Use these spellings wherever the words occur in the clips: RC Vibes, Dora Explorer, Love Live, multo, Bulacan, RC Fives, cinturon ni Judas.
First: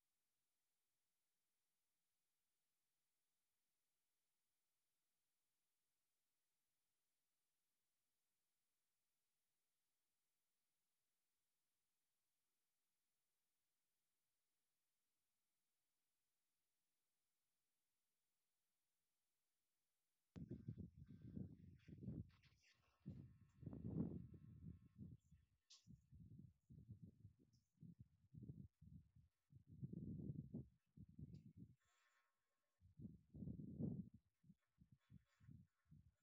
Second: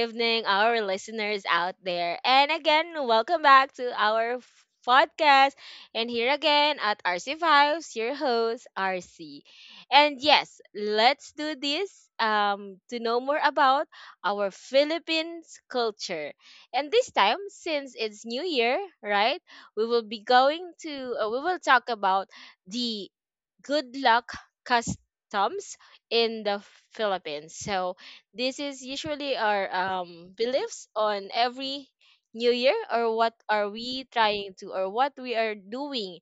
evening, our listeners out there. And again, welcome back to our podcast. And here again at RC Fives, your host, RC. And yes, let's do this to know more about our Philippines culture. And this time, since it's New Year, right, we will be going to, we will talk about the good luck customs in the Philippines. So this is usually our beliefs on every new year, or what are we trying to, or what we are doing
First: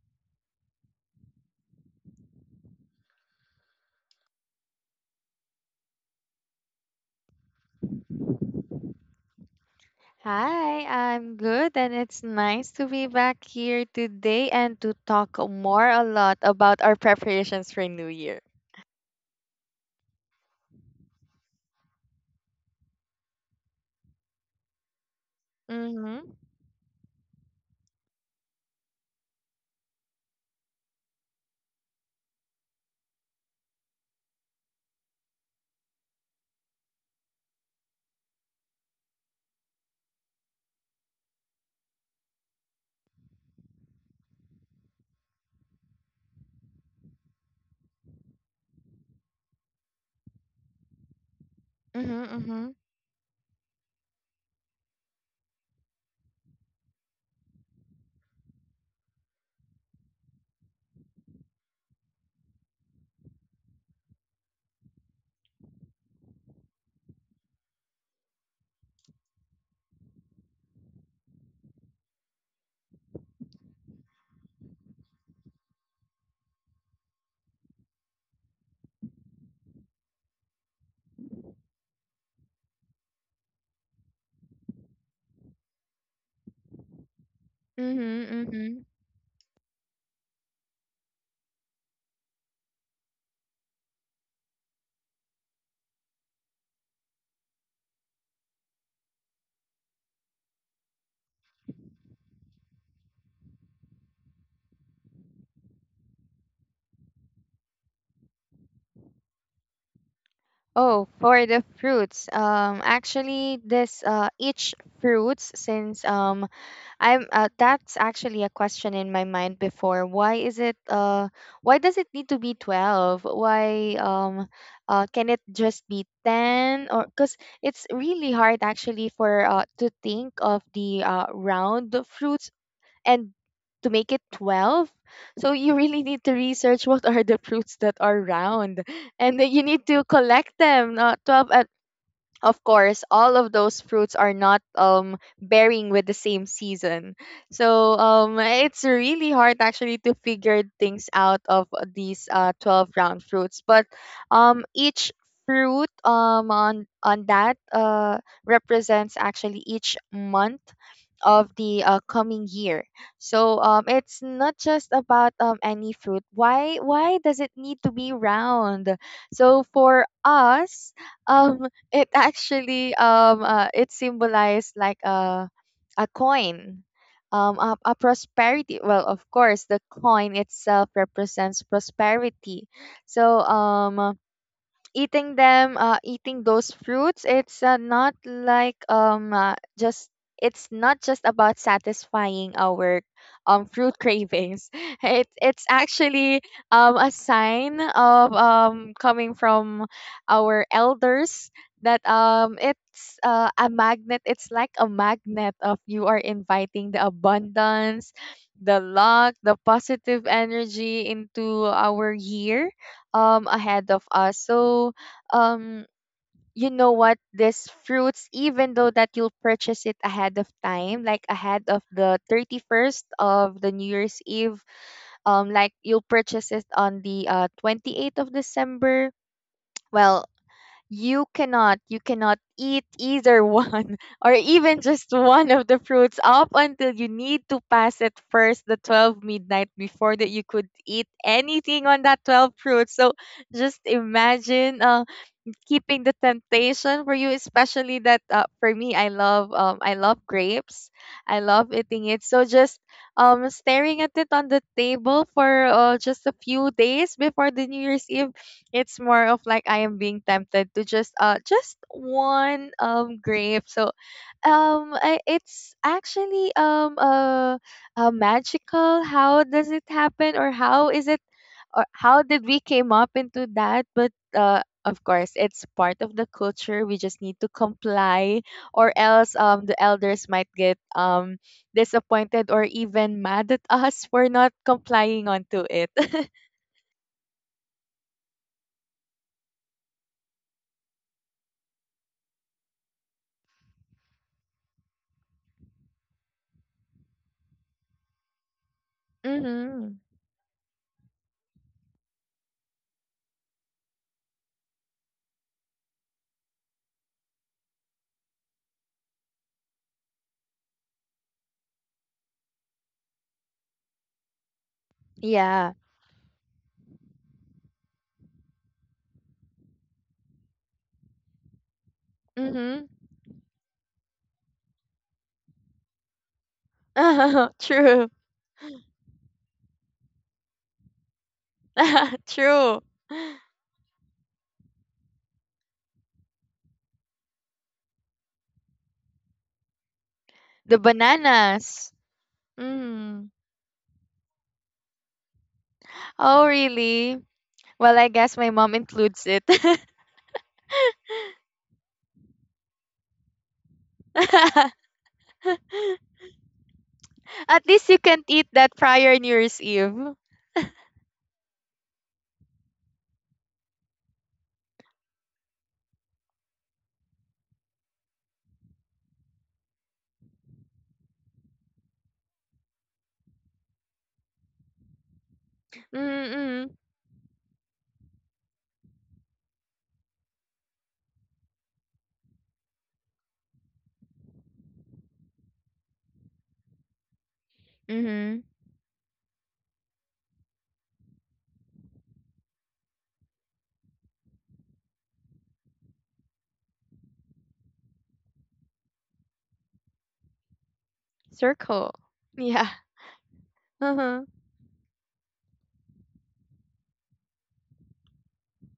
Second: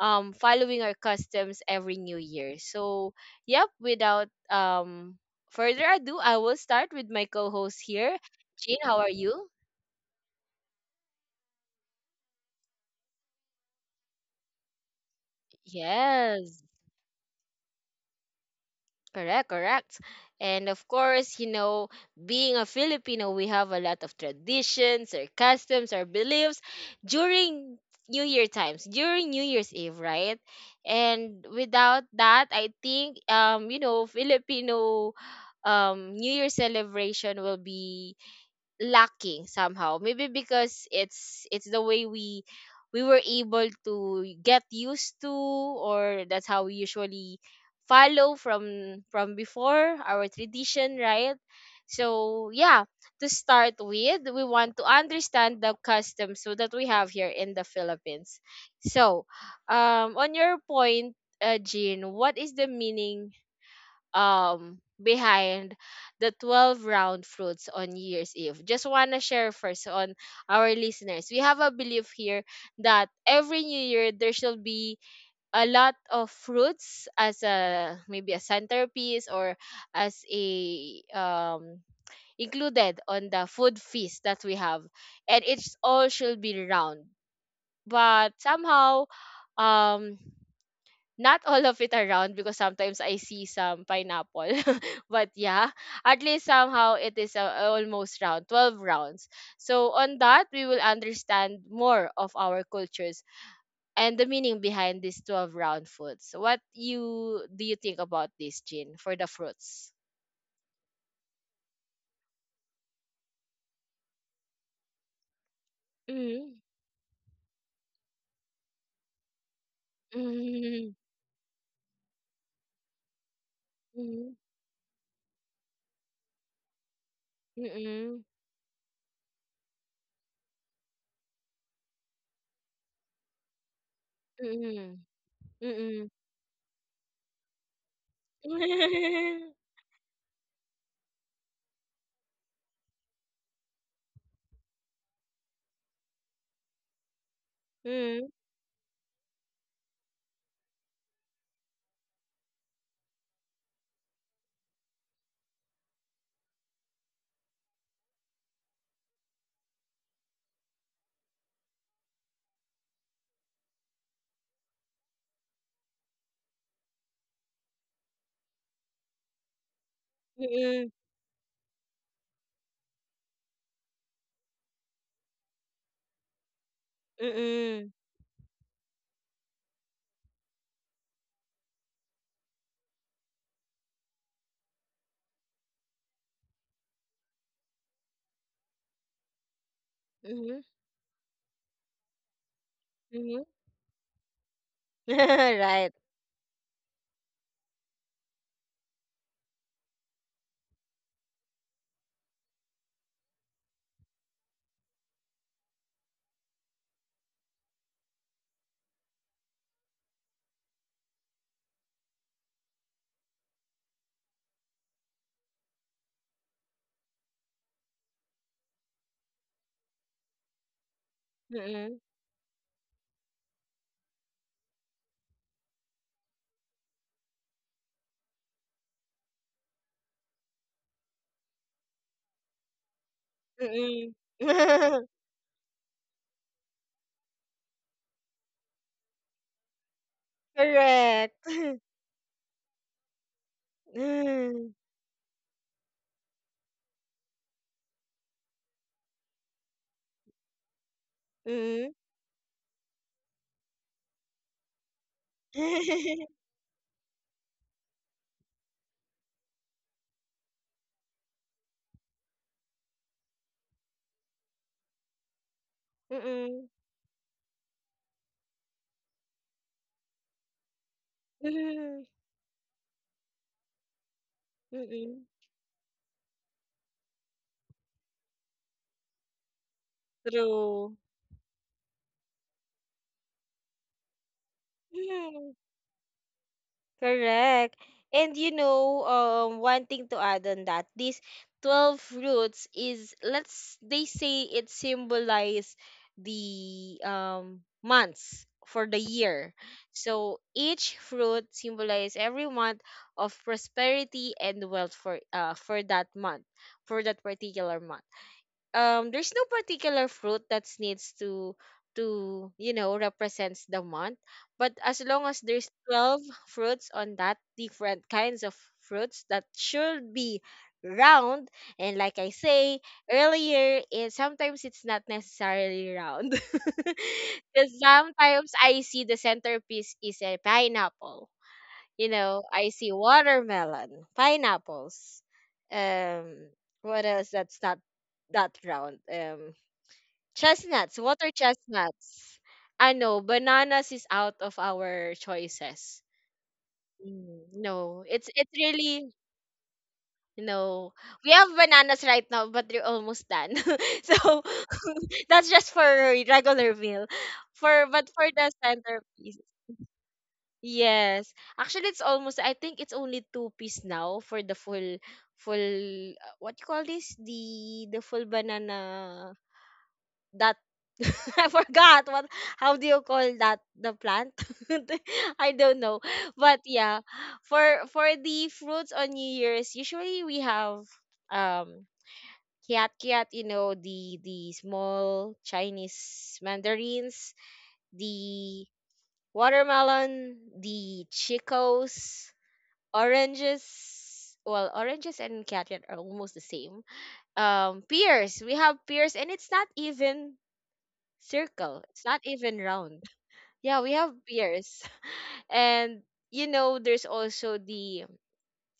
following our customs every new year. So yep, without further ado, I will start with my co-host here. Jean, how are you? Hi, I'm good, and it's nice to be back here today and to talk more a lot Yes. about our preparations for New Year. Correct, correct. And of course, being a Filipino, we have a lot of traditions or customs or Mm-hmm. beliefs during New Year times, during New Year's Eve, right? And without that, I think Filipino New Year celebration will be lacking somehow, maybe because it's the way we were able to get used to, or that's how we usually follow from before our tradition, right? Mm-hmm. So Mm-hmm. yeah, to start with, we want to understand the customs so that we have here in the Philippines. So on your point, Jean, what is the meaning behind the 12 round fruits on year's eve? Just want to share first on our listeners, we have a belief here that every new year there shall be a lot of fruits as a, maybe, a centerpiece, or as a included on the food feast that we have, and it's all should be round. Mm-hmm. But Mm-hmm. somehow, um not all of it around, because sometimes I see some pineapple. But yeah, at least somehow it is, almost round, 12 rounds. So on that, we will understand more of our cultures and the meaning behind these 12 round foods. What you do you think about this, Jin, for the fruits? Oh, for the fruits. Actually, this each fruits since Mm, I'm that's actually a question in my mind before. Mm, Why does it need to be 12? Why mm, Can it just be 10? Or cuz it's mm, really hard actually for to think of the round fruits and to make it 12. mm, So mm, you really mm. need to research what are the fruits that are round, and then Mm, you need to collect them. 12, of course, all of those fruits are not bearing with the same season. So it's really hard actually to figure things out of these 12 round fruits, but each fruit on that represents actually each month of the coming year. So it's not just about any fruit. Why does it need to be round? So for mm, us, um it actually it symbolized like a coin. Mm, A prosperity. Well, of course, the coin itself represents prosperity. So, eating those fruits, it's not like just mm, it's not just about satisfying our mm, mm. Fruit cravings. It's actually a sign of coming from our elders that it's a magnet, it's like a magnet of you are inviting the abundance, the luck, the positive energy into our year ahead of us. So, um you know what, these fruits, even though that you'll purchase it ahead of time, like ahead of Right. the 31st of the new year's eve, like you'll purchase it on the 28th of December, well, you cannot eat either one Mm. or even just one of the fruits up until you need to pass at first the 12 midnight. Before that, you could eat Correct. anything on that 12 fruits. So just Mm. imagine keeping the temptation for you, especially that for me, I love grapes. I love Mm. eating it. So just staring at it on the table for just a few days before the New Year's Eve, it's more of like I am being tempted to just one grape. So it's actually Mm. Magical. How does it happen, or how is it, or Mm. how did we came up into that? But of Mm. course, it's part of the culture. We just need to comply, or else the elders might get disappointed or even mad at us for not complying True. onto it. Correct. And one thing to add on that, these 12 roots is, they say it symbolize the months for the year. Mhm. So each fruit symbolize every month of prosperity and wealth for, for that month, for that particular month. There's no particular fruit that needs to represents the month, but as long as there's Yeah. 12 fruits on that, different kinds of fruits that should be round. And like I say Mhm. earlier, is sometimes it's not necessarily round because True. sometimes I see the centerpiece is a pineapple. I True. see watermelon, pineapples. Um, what else that's not that round? Um, The chestnuts, water bananas. chestnuts. I know Mm. bananas is out of our choices. Oh, really? Mm, Well, no, I it's guess my mom really includes it. no. We have bananas right now, but they're almost done. So that's just for regular meal. At For least you but can't for eat the that prior New centerpiece. Year's Eve. Yes. Actually, it's almost, I think it's only two piece now for the full, what you call this? The full banana, that, I forgot what, how do you call that? The plant? I don't know. But Mm-mm. yeah, for, the fruits on New Year's, usually we have, um, kiat kiat, the, small Chinese mandarins, Mm-hmm. the watermelon, the chicos, oranges. Well, oranges and carrot are almost the same. Pears, we have pears, and it's not even circle, Circle. it's not even Yeah. round. Yeah, we have Uh-huh. pears. And there's also the,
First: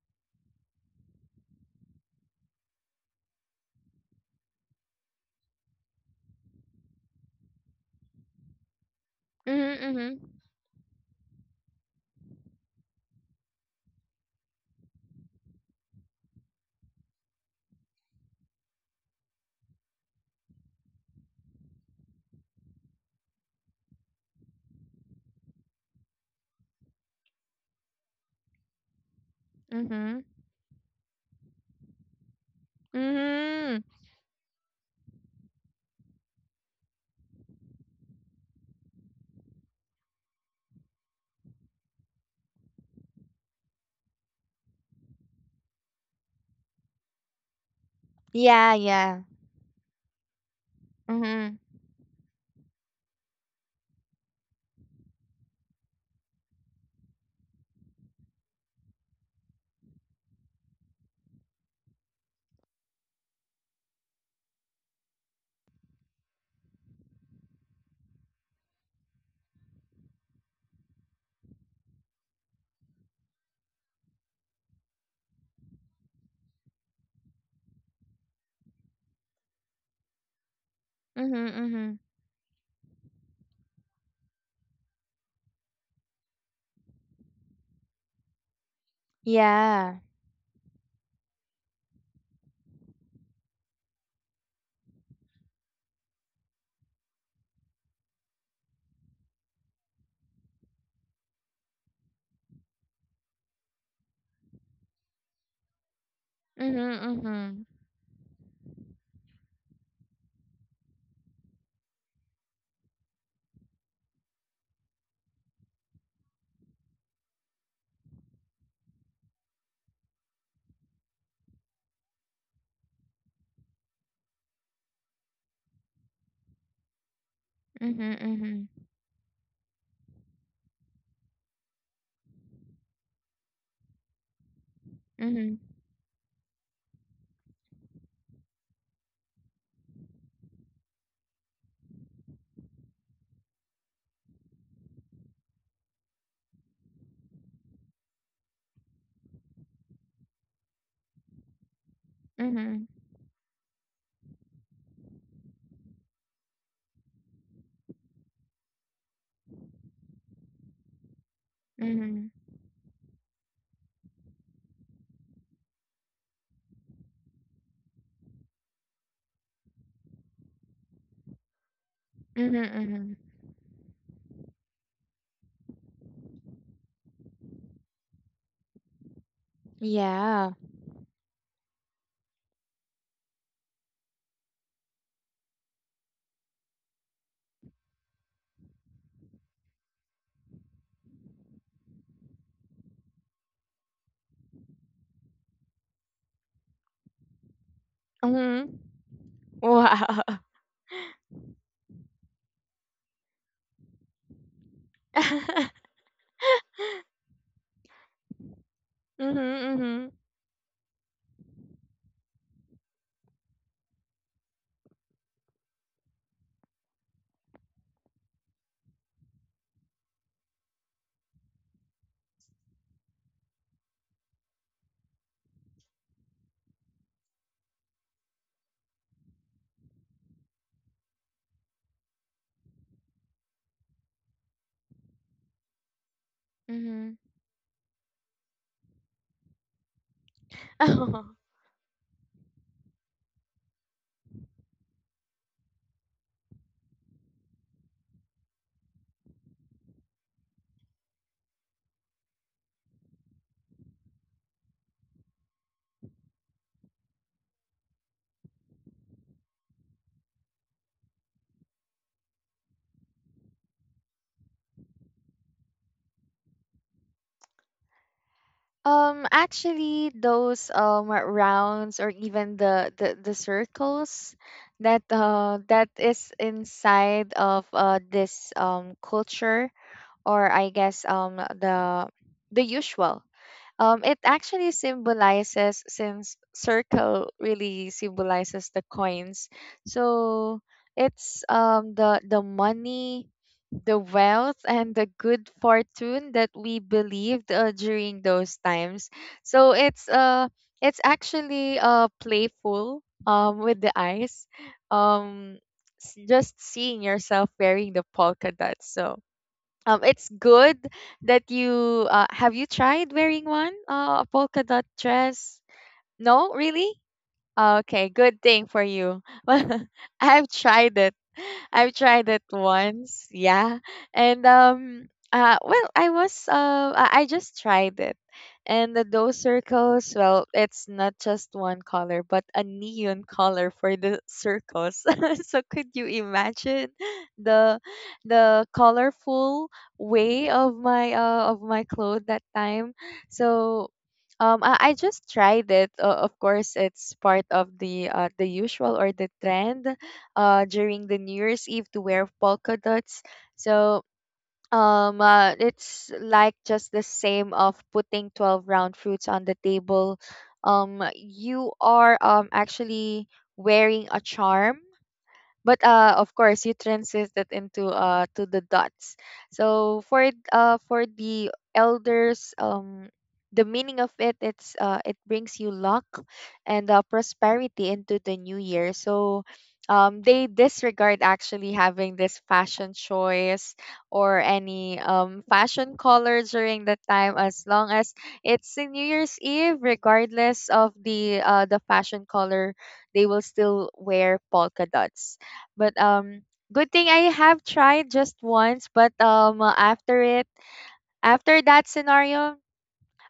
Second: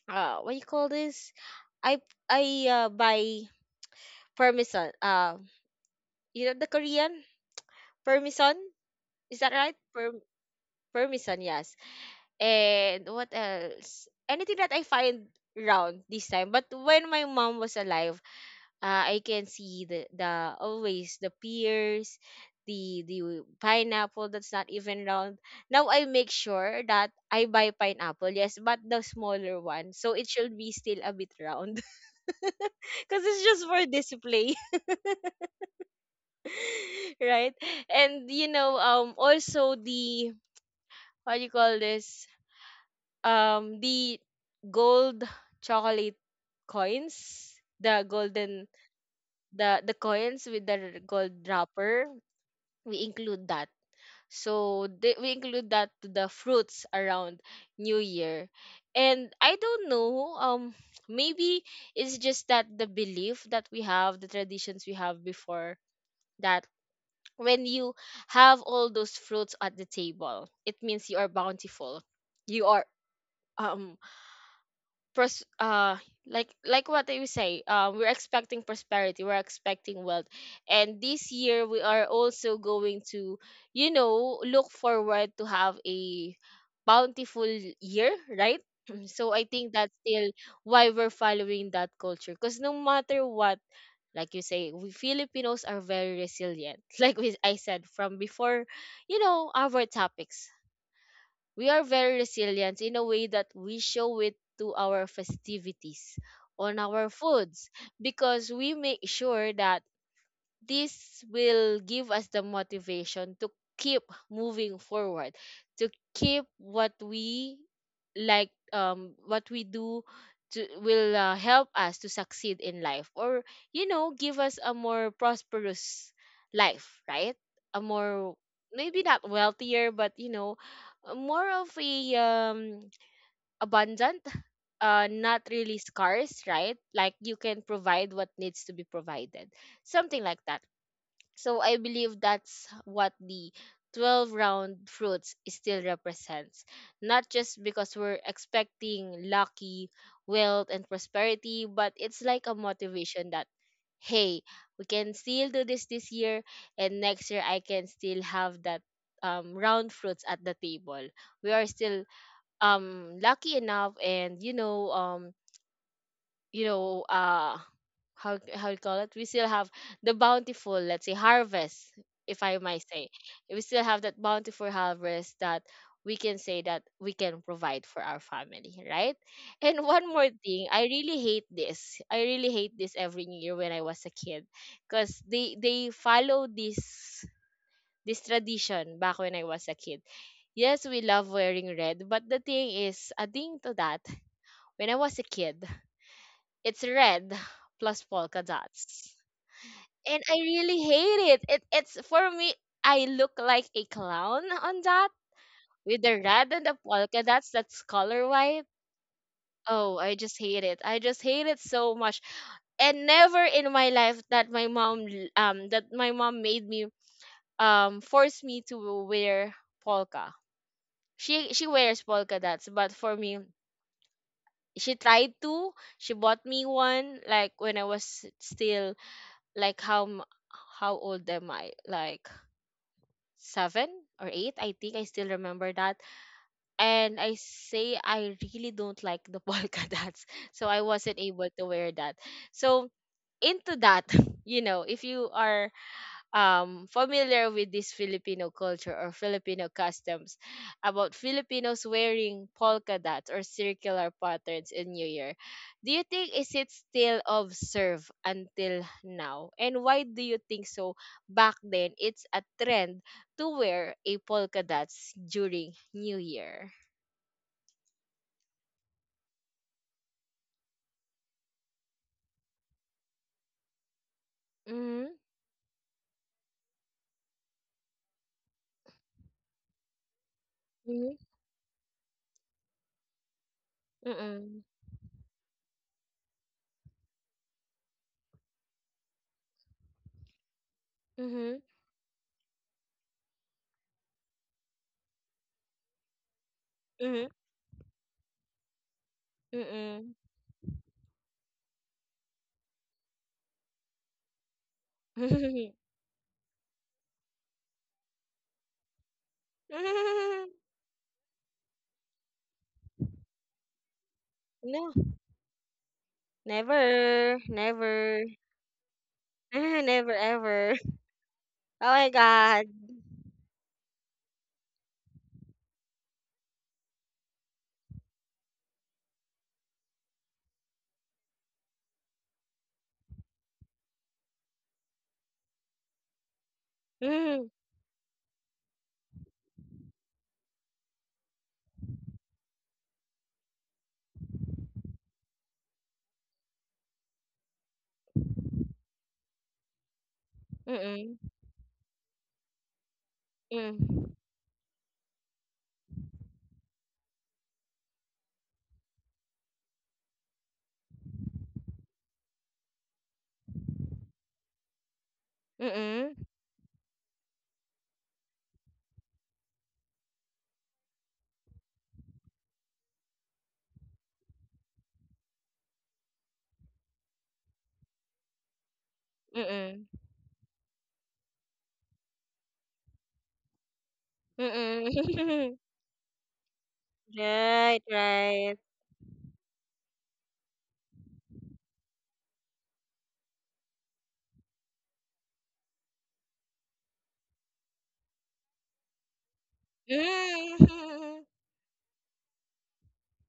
what you call this, i I buy parmesan, the Korean parmesan, is that right, Mhm, Per? mhm, Parmesan, yes. And what else, anything that I find round this time. But when my mom was alive, I can see the, always the pears, the pineapple, that's not even round. Now I make sure that I buy pineapple, yes, but the smaller one, so mhm. it should be still a bit round because it's just Mhm. for display, right? And also the, what do you call this? The gold chocolate coins, the golden, Yeah, yeah. the coins with the gold Mhm. wrapper. We include that. So we include that to the fruits around New Year. And I don't know, maybe it's just that the belief that we have, the traditions we have before, that when you have all those fruits at the table, it means you are bountiful. You are, um pros like, what you say, we're expecting prosperity, we're expecting wealth. And this Mhm, year we mhm. are also going to, look forward to have a bountiful year, right? So I think that's Yeah. still why we're following that culture, because no matter what, like you say, we Filipinos are very resilient. Like I said from before, you know, our topics, we are very resilient in a way that we show it to our festivities, on Mhm, our mhm. foods, because we make sure that this will give us the motivation to keep moving forward, to keep what we, what we do, to will help us to succeed in life, or you know, give us a more prosperous life, right? A Mhm, more, mhm. maybe not wealthier, but you know, a more of a abundant, not Mhm, really scarce, right? Like you can provide what needs to be provided, something like that. So I believe that's what the 12 round fruits still represents. Not just because we're expecting lucky, wealth, and prosperity, but it's like a mhm. motivation that, hey, we can still do this this year, and next year I can still have that round fruits at the table. We are still Mhm. Lucky enough, and you know uh how you call it, we still have the bountiful, let's say, harvest, if Mhm, I might say. mhm. We still have that bountiful harvest, that we can say that we can provide for our family, right? And one more Yeah. thing, I really hate this, I really hate this every New Year when I was a kid, because they follow this tradition back when I was a kid. Yes, we love wearing red, but the thing is, adding to that, when I was a kid, it's red plus polka Mhm. dots. And I Wow. really hate it. It's for me, I look like a clown on that, with the red and the polka dots, that's color white. Mhm, Oh, mhm. I just hate it. I just hate it so much. And never in my life that my mom that my mom made me, force me to wear polka. She wears polka dots, but for me, she tried to. She bought me one, like, when I was still, like, how old am I? Like seven or eight, I think I still remember that. Mhm. And I say I really don't like the polka dots, so I wasn't able to wear that. So into that, if you are familiar with this Filipino culture or Filipino customs, about Filipinos wearing polka dots or circular patterns in New Year. Do you think is it still observed until now? And why do you think so? Back then, it's a trend to wear a polka dots during New Year. Actually, those rounds, or even the circles Mhm. That is inside of this culture, or I guess Mhm. The usual. It Mm-mm. actually symbolizes, since circle really symbolizes the coins. So it's Mhm. The money, the wealth, and the good fortune that we Mhm. believed during those times. So Mm-mm. It's actually playful with the eyes. Um, just seeing yourself wearing the polka dots. So it's good that you have you tried wearing one, a polka dot No, dress? No, really? never, Okay, never. good thing for you. Ah, Well, never I've ever. tried it. Oh I've my tried it God. once, yeah. And well, I was I just tried it. And the those circles, well, it's not just one color, but a neon color for the circles. So could you imagine Mm, the colorful way of my clothes that time? So I just tried it. Of course, it's part of the usual or the trend during mm-mm, the New Year's Eve, to wear polka dots. So mm, it's like just the same of putting 12 round fruits on the table. You are actually wearing a charm, but mm-mm, of course you translate it into to the dots. So for the elders, the meaning of it, it brings you luck and prosperity into the new year. So mm-mm, they disregard actually having this fashion choice or any mm-mm. fashion color during that time, as Right, long as right. it's a new year's eve. Regardless of the fashion color, they will still wear polka dots. But good thing I have tried just once, but after it, Mm. after that scenario,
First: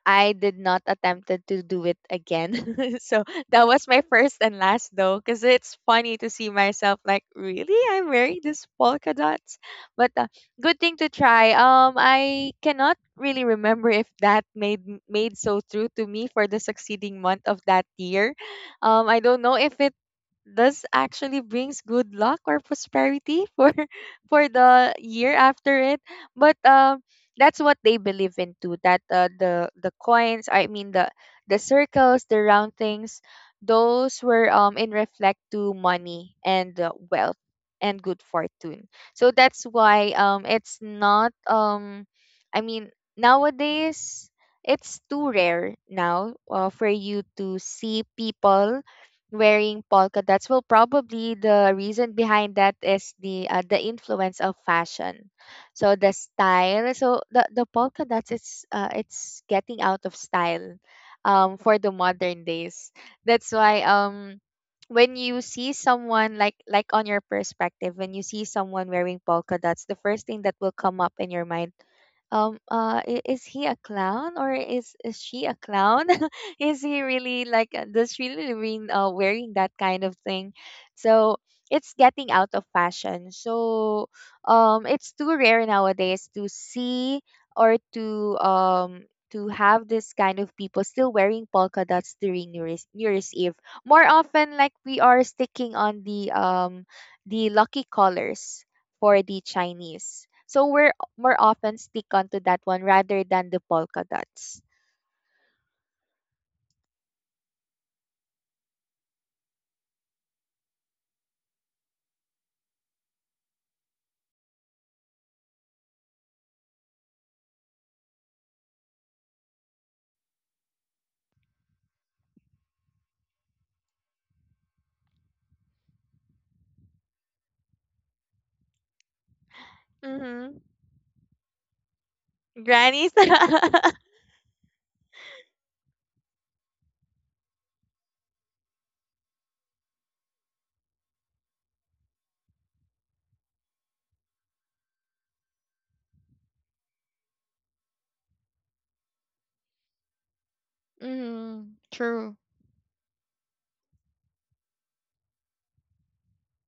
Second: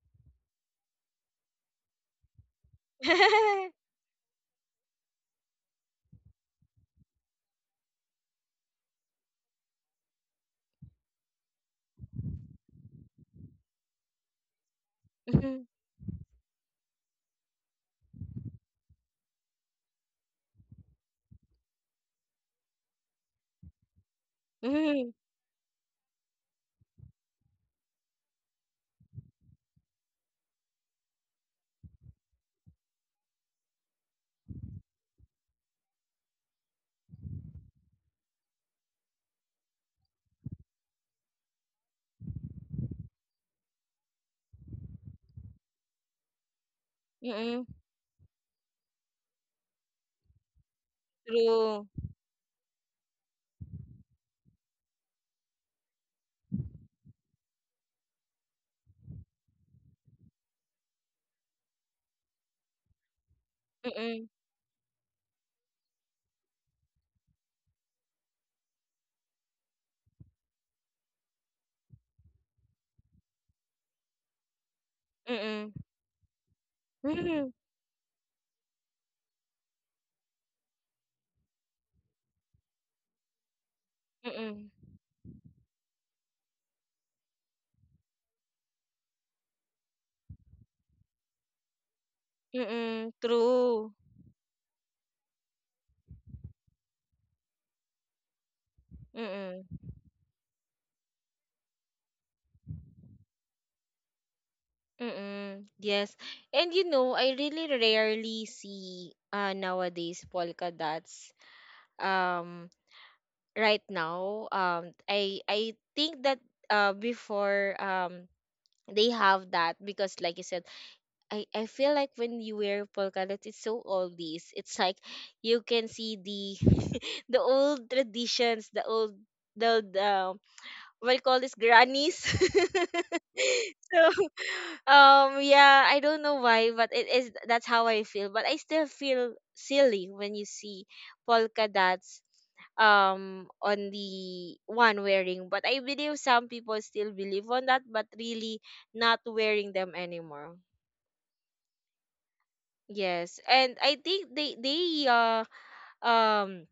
I did not attempted to do it again. So that was my first and last, though, cuz it's funny to see myself like really I'm wearing this polka dots. But good thing to try. Um, I cannot really remember if that made so Mm, true to me for the succeeding month of that year. Um, I don't know if it this actually brings good luck or prosperity for for the mm, year after it. But that's what they believe in too, that the coins, I mean, the circles, the round things, those were in reflect to money and wealth and good fortune. So that's why it's not I mean, nowadays, it's too rare now for you to mm-mm. see people wearing polka dots. Well, probably the True. reason behind that is the influence of fashion. So the style, so the polka dots, it's getting out of style, for the modern days. That's why Mm-mm, um. When you see someone like on your perspective, when you see someone wearing polka dots, the first thing that will come up in your mind is he a clown, or is she a mm-mm, clown? Is he really mm-mm, like does she really mean wearing that kind of thing? So it's getting out of fashion. So mm-mm, it's too rare nowadays to see or to have this kind of people still wearing polka dots during New mm-mm. Year's Eve. True. More often, like we are sticking on the lucky colors for the Mm-mm, Chinese. So we're more often stick onto that one rather than the polka dots. mm-mm. Yes. And I really rarely see nowadays polka dots. um right now, I think that, before, they have that, because like you said, I feel like when you wear polka dots it's so oldies, it's like you can see the, the old traditions, the old, the, Mm-hmm. we'll call this grannies. Grannies. Mm-hmm. So yeah, I don't know why, but it is, that's how I feel. But I still feel silly when you see polka dots on the one wearing. But I believe some people still believe on that, but really not wearing them anymore. True. Yes. And I think they um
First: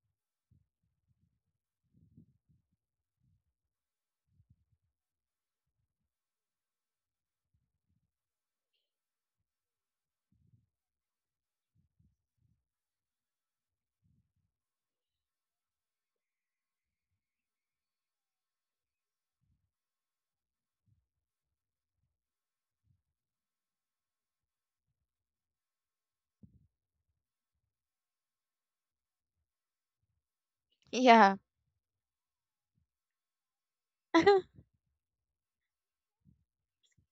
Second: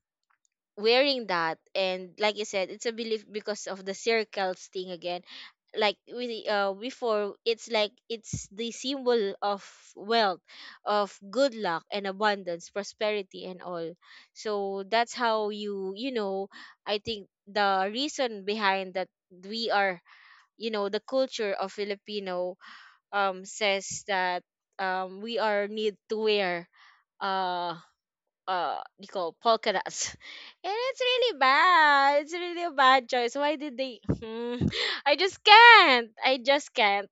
wearing that, and like you said, it's a belief because of the circles thing again, like we, before, it's like it's the symbol of wealth, of good luck and abundance, prosperity, and all. So that's how you, you know I think the reason behind that, we are, you know, the culture of Filipino says that, we are need to wear, uh you call polka dots and it's Yeah. really bad, it's really a bad choice, why did they? Hmm. I just can't. I just can't.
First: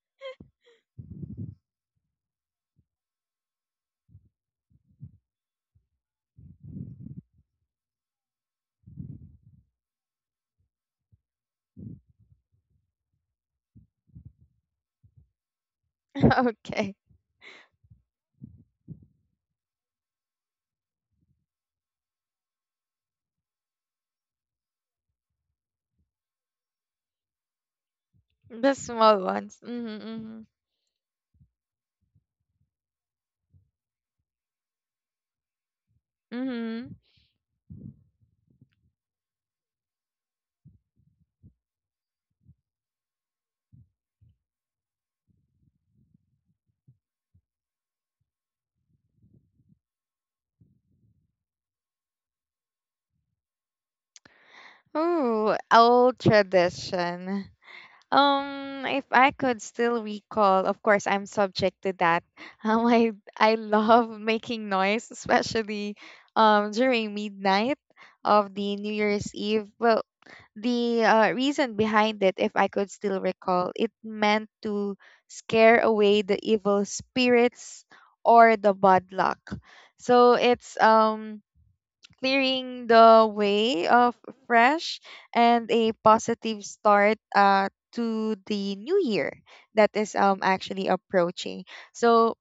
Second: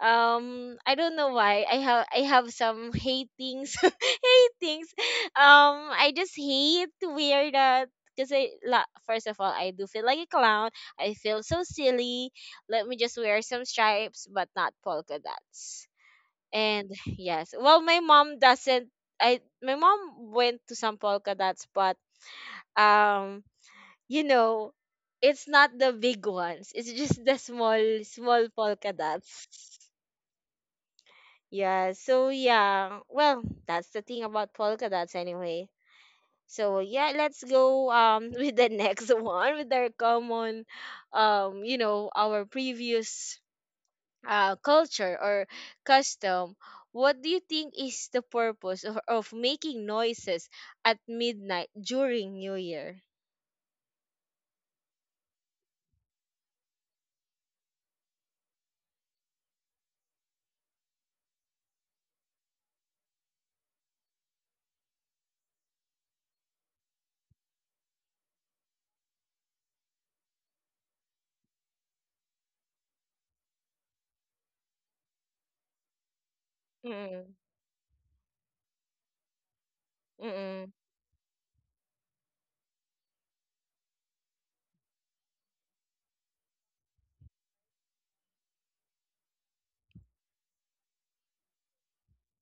I don't know why I have some hatings hatings. I just hate to wear that because first of all, I do feel like a clown. I feel so silly. Let me just wear some stripes, but not polka dots. And Okay. yes, well, my mom doesn't. I My mom went to some polka dots, but um, you know, it's not the big ones. It's just the small, small The polka small dots. ones. Mm-hmm. Yeah. So yeah. Well, that's the thing about polka dots, anyway. So Mm-hmm. yeah, let's go with the next one with our common, our previous culture or custom. What do you think is the purpose of making noises at midnight during New Year? Ooh, old tradition. If I could still recall, of course, I'm subject to that. I love making noise, especially during midnight of the New Year's Eve. Well, the reason behind it, if I could still recall, it meant to scare away the evil Mm-mm, spirits or the bad luck. So mm-mm, it's clearing the way of fresh and a positive start to the new year that is actually approaching. So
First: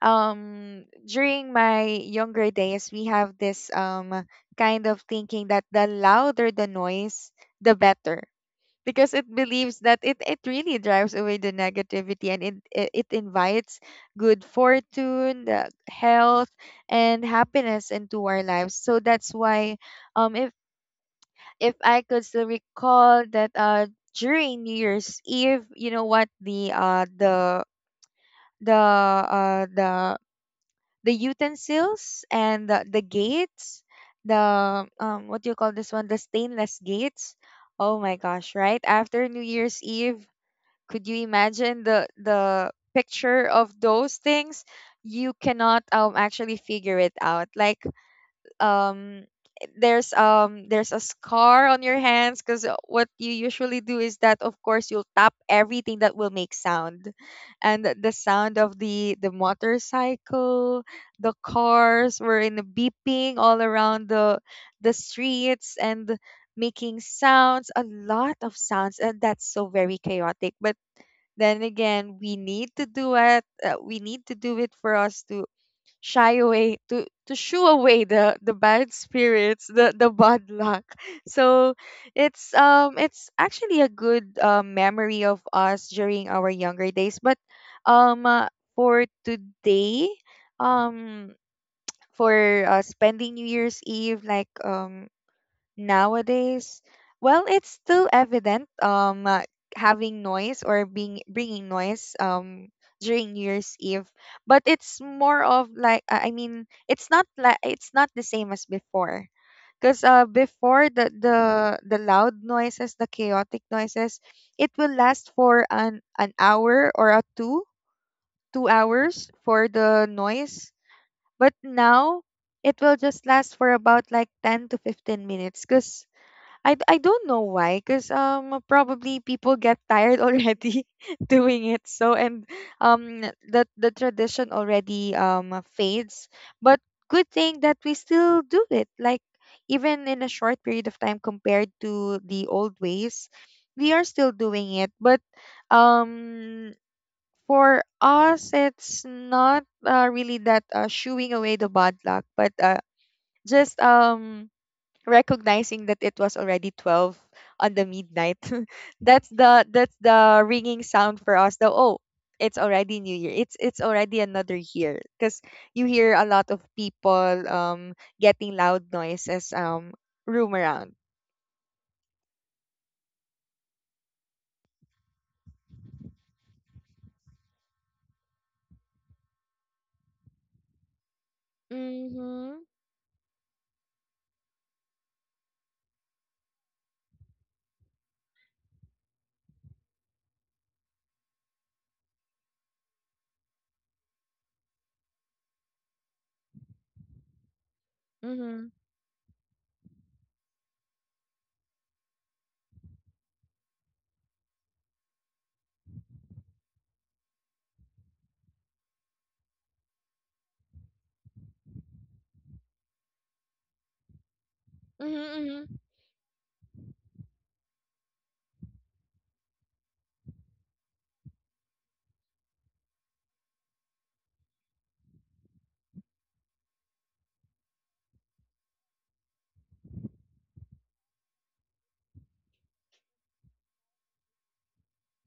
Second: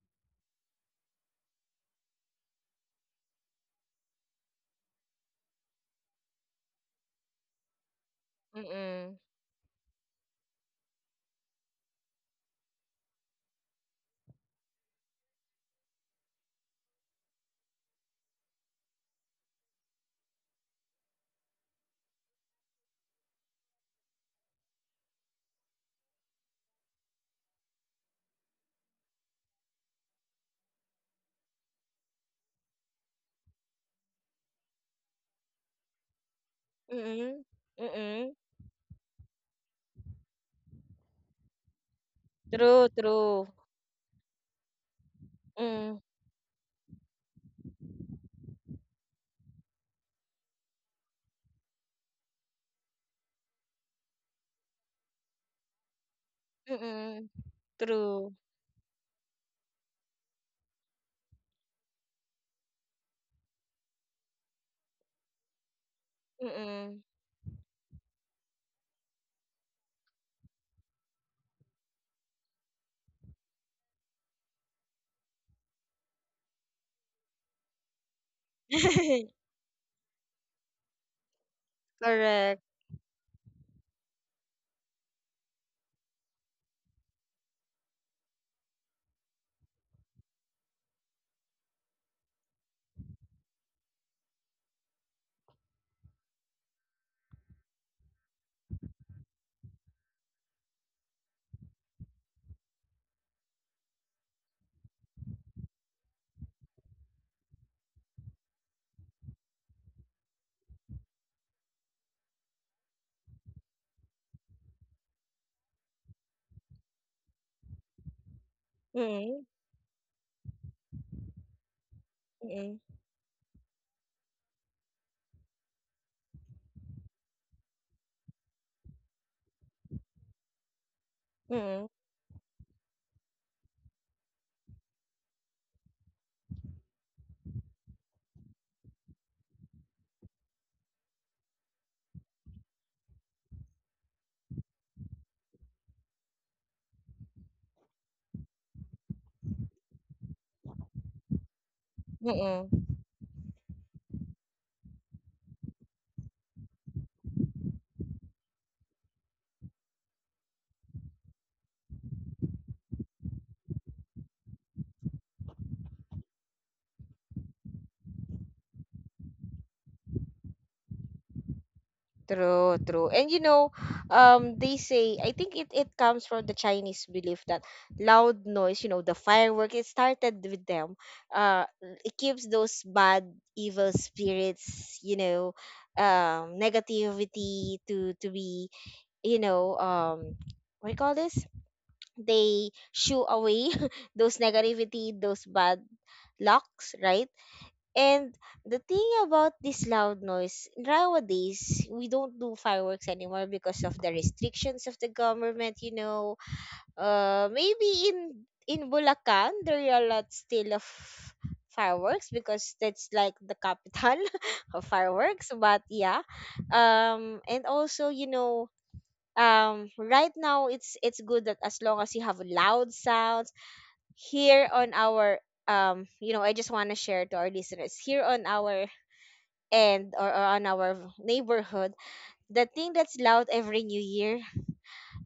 during my younger days we have this kind of thinking that the louder the noise, the better, because mm-mm, it believes that it really drives away the negativity, and it invites good fortune, the health, and happiness into our lives. So that's why um if if I could still recall that during New Year's Eve, you know what, the the uh the the utensils and the gates, the what do you call this one, the stainless gates, mm-mm, oh my mm-mm. gosh, right after new year's eve, could you imagine the True, picture true. of those things? You cannot Mm, actually figure it out, like um there's a scar on your hands, because what you usually do is that of course you'll tap everything that will make sound. mm-mm, And the true. sound of the motorcycle, the cars were in the beeping all around the streets, and making Mm-mm. sounds, a lot of sounds, and that's so very chaotic. But then again, we need to do it, we need to do it for us to shy away, to shoo away the bad spirits, the bad luck. So Correct. It's actually a good memory of us during our younger days. But um uh, for today, um, for spending new year's eve like nowadays, well, it's still evident having noise or being bringing noise during new year's eve, but it's more of like I mean, it's not like it's not the same as before, because before, the loud noises, the chaotic noises, it will last for an hour or a 2, 2 hours Mm-mm, for the noise. But now it mm-mm, will just last for about like 10 to 15 minutes because I don't know why, because probably people get tired already doing it. mm-mm, So, and um the tradition already fades. But good thing that we still do it. Like, even in a short period of time compared to the old ways, we are still doing it. But um for us it's not really that shooing away the bad luck, but mm-mm. just recognizing that it was already 12 on the midnight. That's the ringing sound for us. The oh it's already new year, it's already another year, because you hear a lot of people, getting loud noises, room around. True, true. And you know, they say, I think it comes from the Chinese belief that loud noise, you know, the firework, it started with them. Uh, it keeps Mm-hmm. those bad, evil spirits, you know, negativity to be, you know, what do you call this? They shoo away those negativity, those bad lucks, right? And Mm-hmm. the thing about this loud noise, nowadays, we don't do fireworks anymore because of the restrictions of the government, you know. Maybe in Bulacan, there are a lot still of fireworks because that's like the capital of Mm-hmm, fireworks. mm-hmm. But yeah, and also, you know, right now it's good that as long as you have loud sounds here on our you know, I just want to share to our listeners here on our, or on our neighborhood, the thing that's loud every new year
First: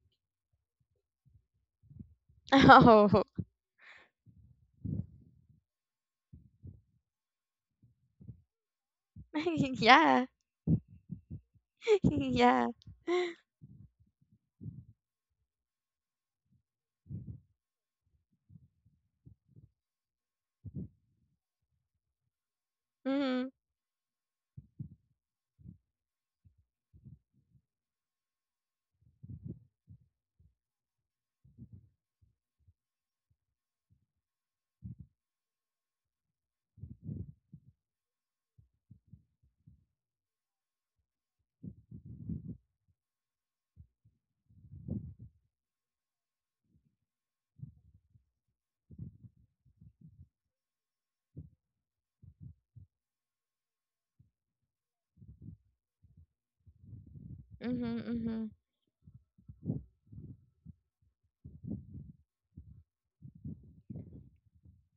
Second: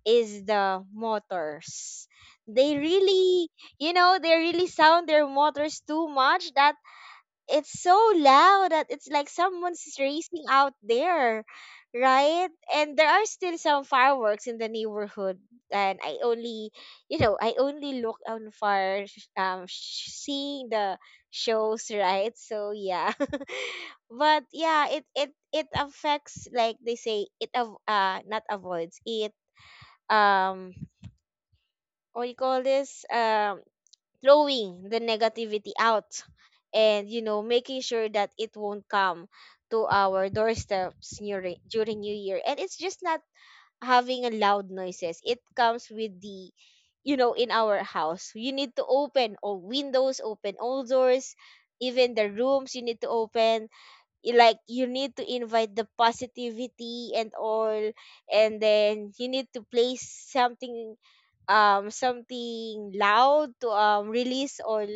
is the motors. They Oh. really, you know, they really sound their motors too much. That it's so loud that it's like someone's Yeah. racing out there, right? Yeah. And there are still some fireworks in the neighborhood, and I only, you know, I only look on far, seeing the shows, right? So yeah, Mm-hmm. but yeah, it affects, like they say, it not avoids it, um what you call this, throwing the negativity out, and you know, making sure that it won't come to our doorsteps during during new year. And it's just not having a loud noises, it comes with the, you know, in our house you need to open all windows, open all doors, even the rooms you need to open. Like, you need to invite the positivity and all, Mm-hmm. Mm-hmm. and then you need to place something, something loud to release all,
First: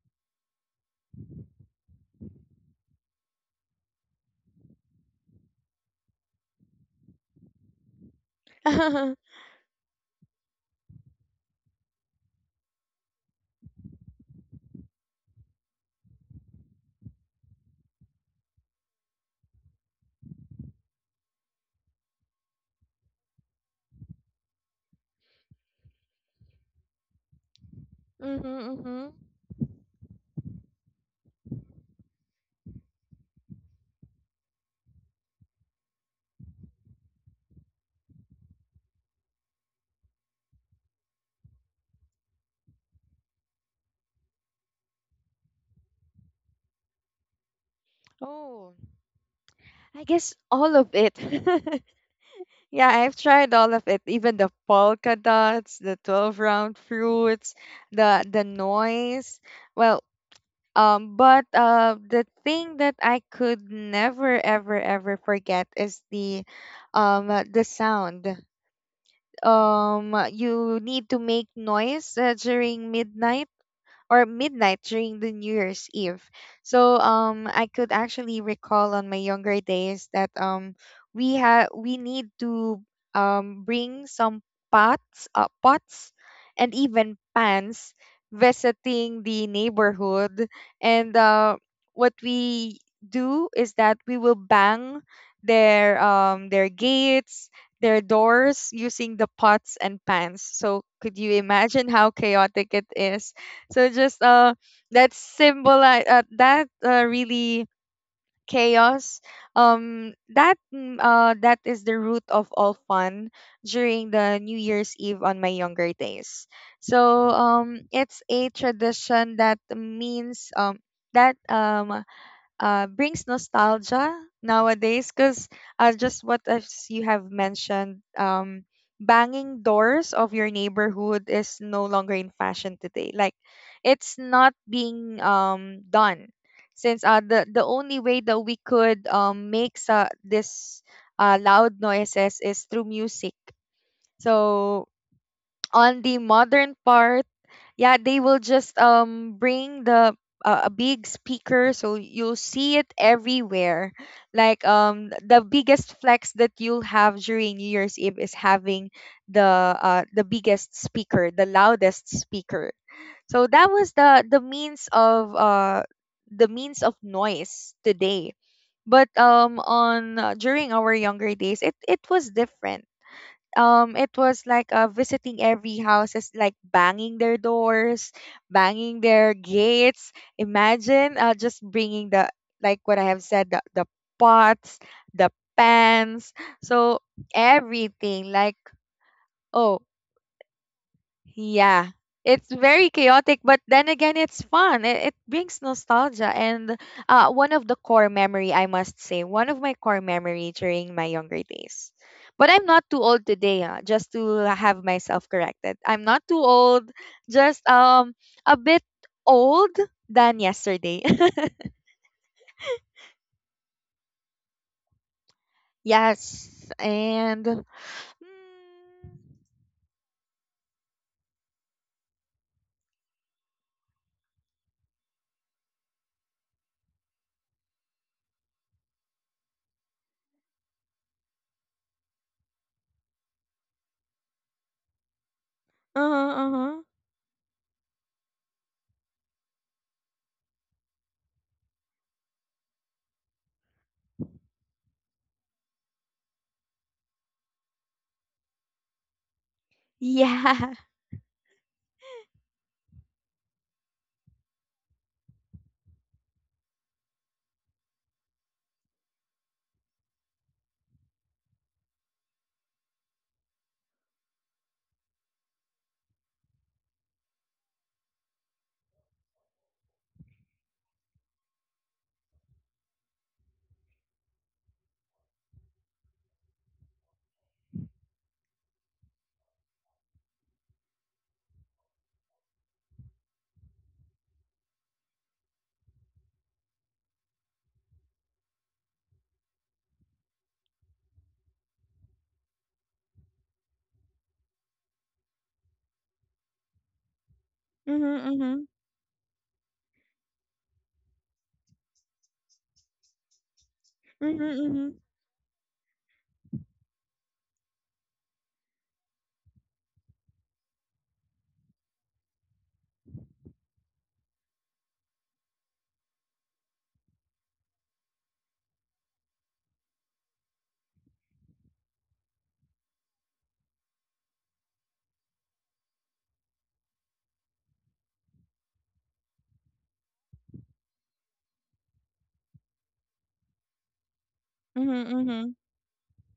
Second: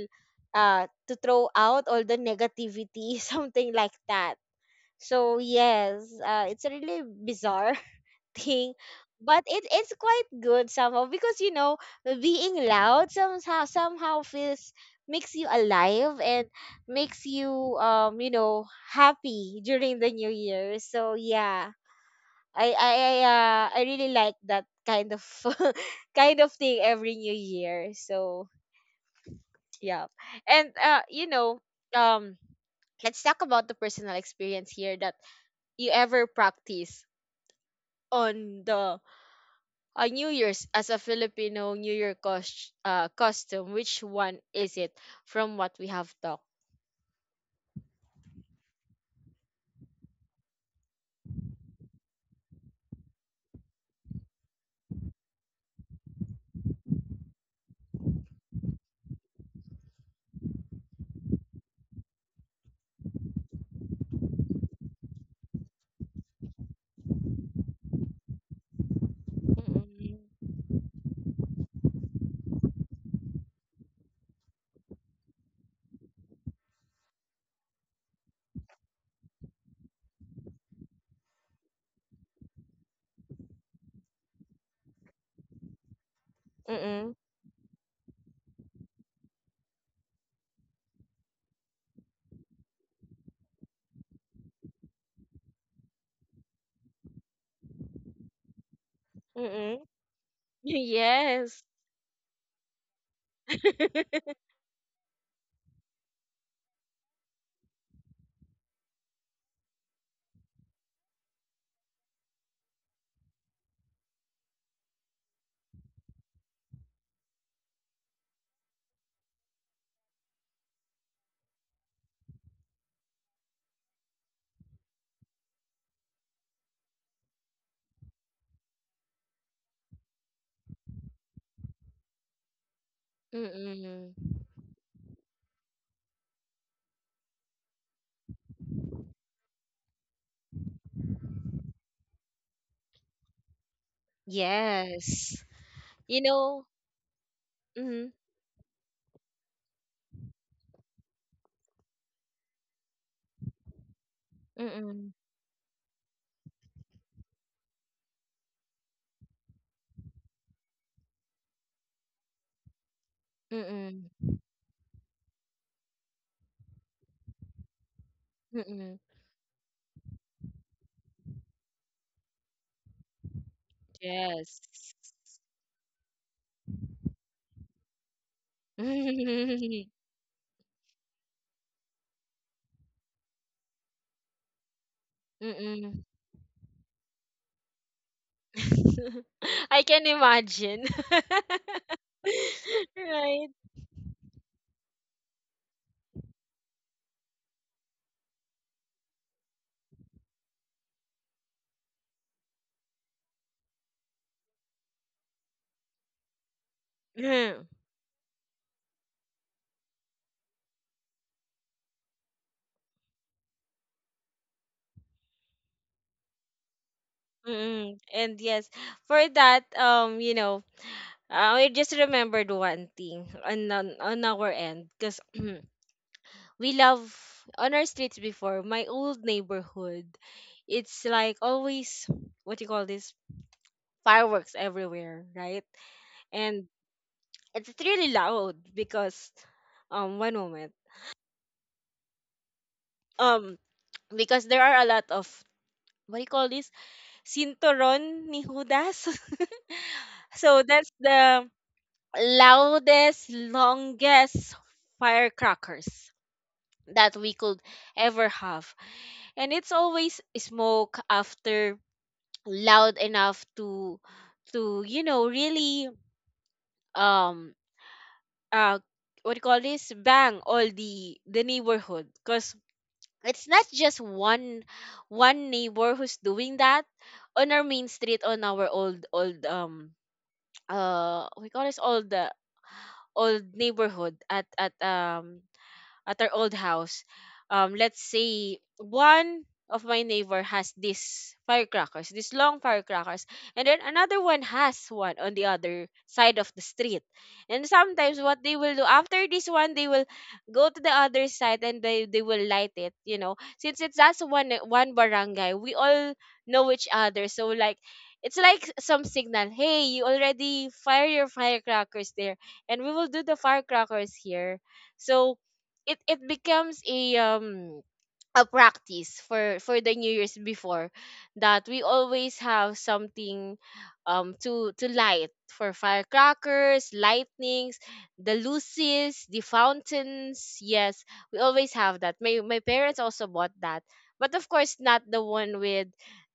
to throw out all the negativity something like that. So yes, it's a really bizarre thing, Mm-hmm. but it's quite good somehow because, you know, being loud somehow, somehow feels, makes you alive and makes you, you know, happy during the new year. So yeah, I I really like that kind of kind of thing every new year. So Mm-hmm. yeah, and you know, um, let's talk about the personal experience here that you ever practice on the New Year's as a Filipino New Year costume. Which one is it from what we have talked? Oh. I guess all of it. Yeah, I've tried all of it, even the polka dots, the 12 round fruits, the noise. Well, but the thing that I could never, ever, ever forget is the sound. Mm-mm. You need to make noise during midnight, or midnight during the New Year's Eve. So I could actually recall on my younger days that, we need to bring some pots, pots and Mm-mm. even pans, visiting the neighborhood. And what we do is that we will bang their, their gates, their doors using the pots Mm-mm. and pans. So could you Yes. imagine how chaotic it is? So just, that symbolize, that, really chaos, that is the root of all fun during the New Year's Eve on my younger days. So it's a tradition that means, that, brings nostalgia nowadays because, just what as you have mentioned, banging doors of your neighborhood is no longer in fashion today. Like, it's Mm-mm. not being, done, since the only way that we could, make sa this, loud noises is through music. So Yes. on the You know. modern part, yeah, Mm-mm. they will just bring the a big speaker, so you'll see it everywhere, like, Mm-mm. the biggest flex that you'll have during new year's eve is having the biggest speaker, the loudest speaker. So that was Mm, the means of, the means of noise today. mm. But on during our younger days, it was different. It was Yes. like, visiting every house is like banging their doors, banging their gates. Imagine, just bringing the, like what I have said, the pots, the Mm. pans, so everything, like, oh. I can imagine. Yeah. It's very chaotic, Right. but then again, it's fun. It brings nostalgia. And, one of the core memory, I must say, one of my core memory during my younger days. But I'm not too old today, just to have myself corrected. I'm not too old, just Mm. A bit old than yesterday. Yes. And Mm-mm. And yes, for that, you know, I just remembered one thing on on our end because we love, on our streets before, my old neighborhood, it's like always, what you call this, fireworks everywhere, right? Uh-huh, And uh-huh. it's really loud because, one moment, um because there are a lot of, what do you call this, cinturon ni Judas, so Yeah. that's the loudest, longest firecrackers that we could ever have. And it's always smoke after, loud enough to you know, really, um uh what do you call this, bang all the neighborhood, because it's not just one one neighbor who's doing that. On our main street, on our old old we call this old, old neighborhood at our old house, let's say one of my neighbor has these firecrackers, these long firecrackers, and then another one has one on the other side of the street. And Mm-hmm, sometimes what they mm-hmm. will do after this one, they will go to the other side and they will light it. You know, since it's that's Mm-hmm, one mm-hmm. one barangay, we all know each other. So like, it's like some signal. Hey, you already fire your firecrackers there, and we will do the firecrackers here. So it becomes a practice for the new year's before, that we always have something, to light for firecrackers, lightnings, the luces, the fountains. Yes, we always have that. My parents also bought that, but of course not Mm-hmm, the mm-hmm. one with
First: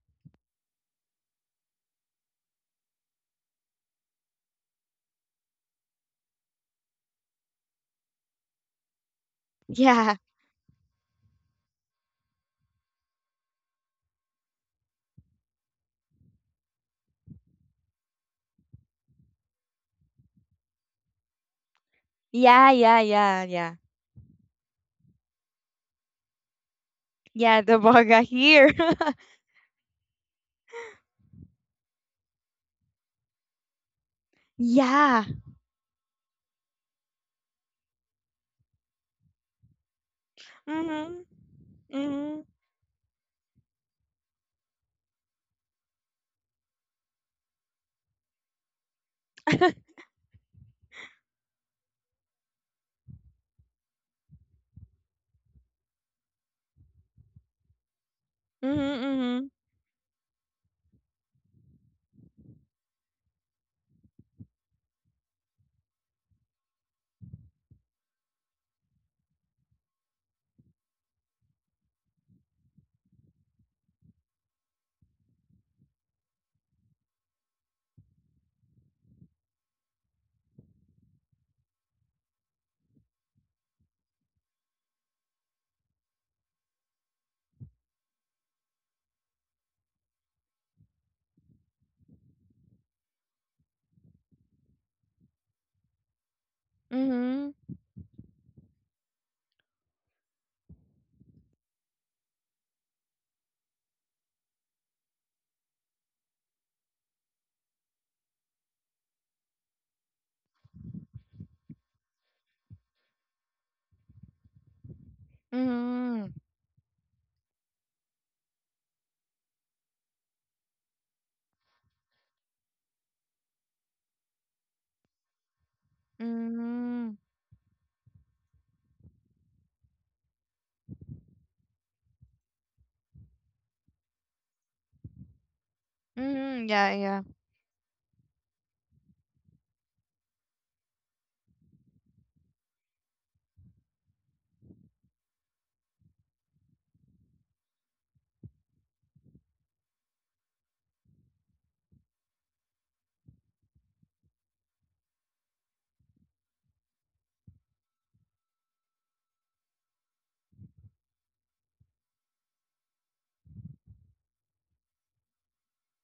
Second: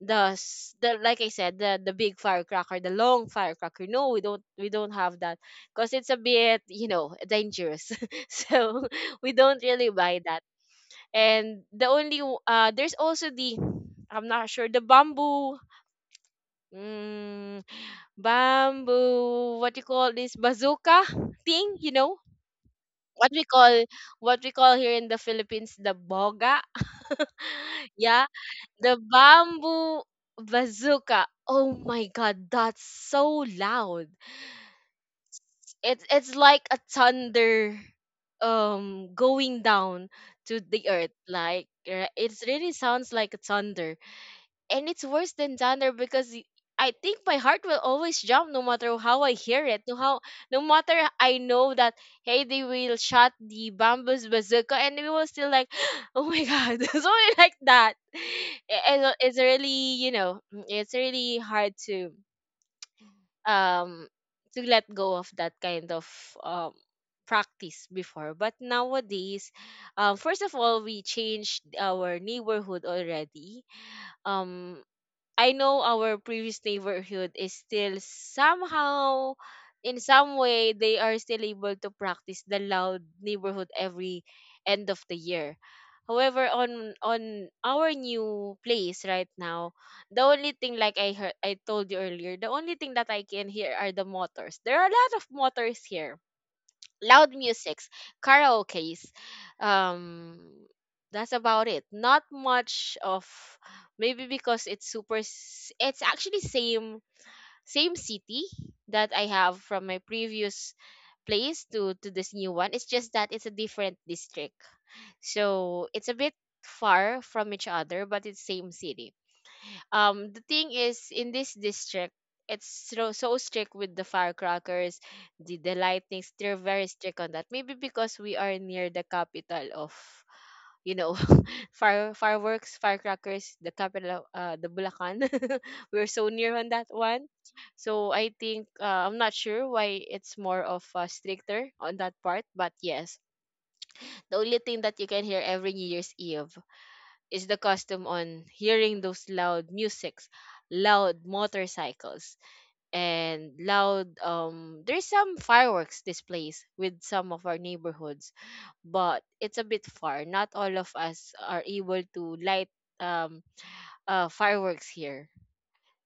the, like I said, the big firecracker, the long firecracker. No, we don't, we don't have that because it's a bit, you know, dangerous. So we don't really Yeah. buy that. And the only there's also the, I'm not sure, the bamboo, mm, bamboo, what you call this, bazooka thing, you know, Yeah, yeah, what yeah, we yeah. call, what we call here in the Philippines, the boga. Yeah, the boga Yeah, here. the bamboo bazooka. Oh my god, that's so loud. Yeah. It's like a thunder, going down to the earth. Mhm. Like, it's Mhm. really sounds like a thunder, and it's worse than Donner because I think my heart will always jump no matter how I hear it. No how, no matter, I know that, hey, they will shot the bamboo's bazooka, and we will still like, oh my god, something like that. I don't- It's Mhm. really, you know, it's really hard um to let go of that kind of um practice before. But nowadays, first of all, we changed our neighborhood already. um I know our previous neighborhood is still, somehow, in some way, they are still able to practice the loud neighborhood every end of the year. However, on our new place right now, the only thing, like I heard, I told you earlier, the only thing that I can hear are the motors. There are a lot of motors here, loud Mhm. musics, karaoke's. Um, that's about it. Not much of, maybe because it's super. It's actually same, same city that I have from my previous place to this new one. It's just that it's a different district, so it's a Mhm. bit far from each other, but it's same city. The thing is, in this district, it's so, so strict with the firecrackers, the lightnings. They're very Mhm. strict on that, maybe because we are near the capital of, you know, fireworks, firecrackers, the capital of, the Bulacan. We're so Mhm. near on that Yeah, yeah. one. So I think, I'm not sure why it's more of, stricter on that part. But yes, the only thing that you can hear every New Year's Eve is the custom on hearing those loud musics, loud motorcycles, and loud, there's some fireworks displays with some of our neighborhoods, but it's a bit far. Not all of us are able to light um fireworks here.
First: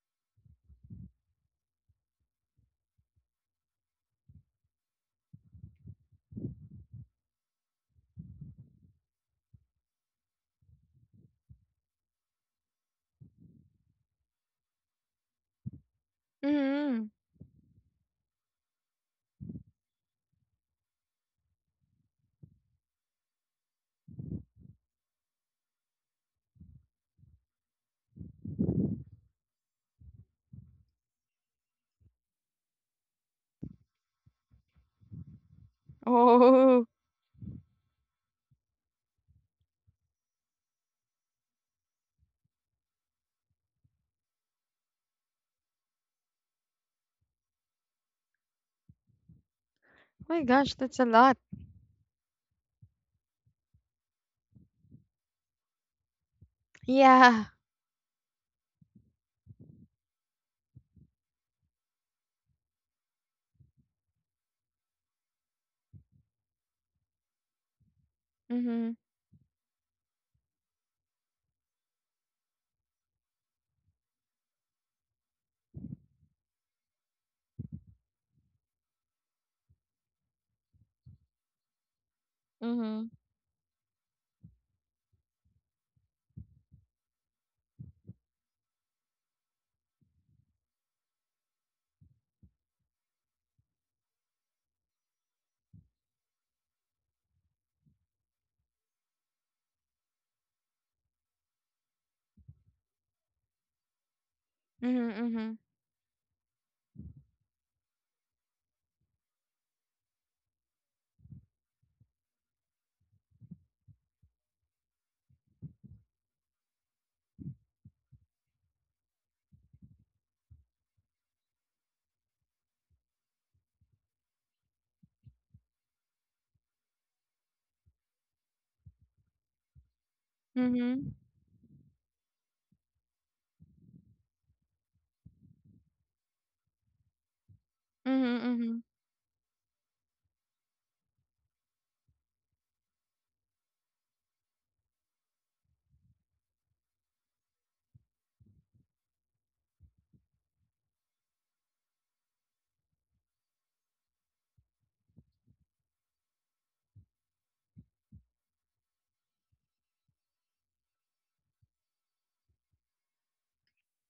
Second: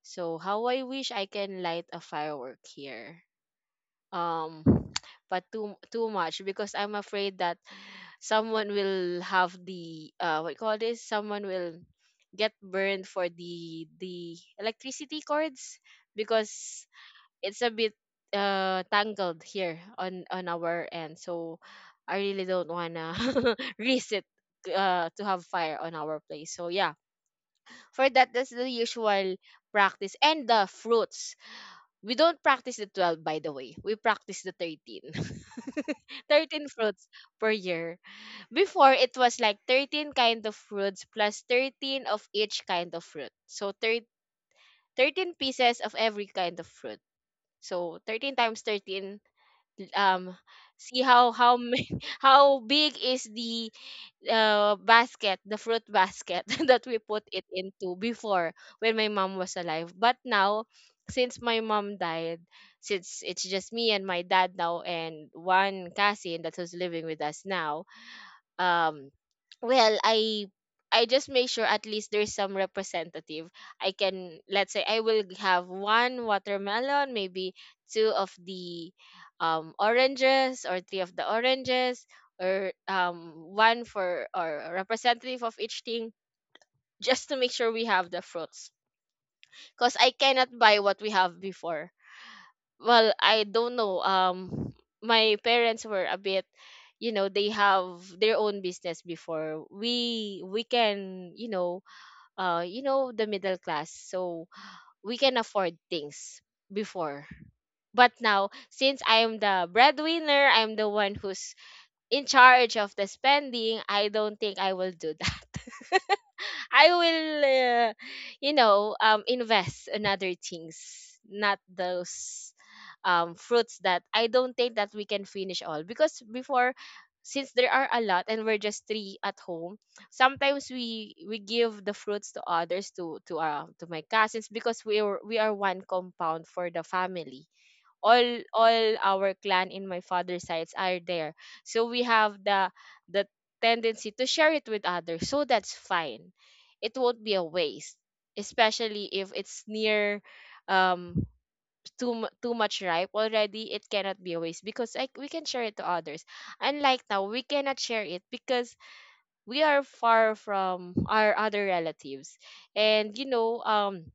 So how I wish I can light a firework here. Um but too too much because I'm afraid that someone will have the what you call this, someone will get burned for the electricity cords, because Mhm. it's a bit tangled here on our end. So I really don't wanna risk it, to have fire on our place. So yeah, for that, that's the usual practice. And the fruits, we don't practice the 12, by the way. We practice the 13, 13 Oh, fruits per year. Before it was like 13 kind of fruits plus 13 of each kind of fruit. So 13 pieces of every kind of fruit. So 13 times 13, um, my gosh, that's see a how lot. How big is the, basket, the fruit basket that we put it Yeah. into before, when my mom was alive. But now, since my mom died, since it's just me and my dad now and one cousin that was living with us now, Mhm. um well i I just make sure at least there's some representative. I can, let's say, I will have one watermelon, maybe two of the oranges or three of the oranges, or Mhm. One for, or a representative of each thing, just to make sure we have the fruits, because I cannot buy what we have before. Well, I don't know. My parents were a bit, you know, they have their own business before, we can, you know, you know, the middle class, so Mhm. we can Mhm. afford things before. But now, since I am the breadwinner, I'm the one who's in charge of the spending, I don't think I will do that. I will, you know, invest in other things, not those fruits that I don't think that we can finish all. Because before, since there are a lot and we're just three at home, sometimes Mhm. we give the fruits to others, to to my cousins, because we are one compound for the family. all Mhm. Mhm. all our clan in my father's sides are there, so we have the tendency to share it with others, so that's fine. It won't be a waste, especially if it's near, um too much ripe already. It cannot be a waste because, like, we can share it to others. Unlike now, we cannot share it because we are far from our other relatives. And you know,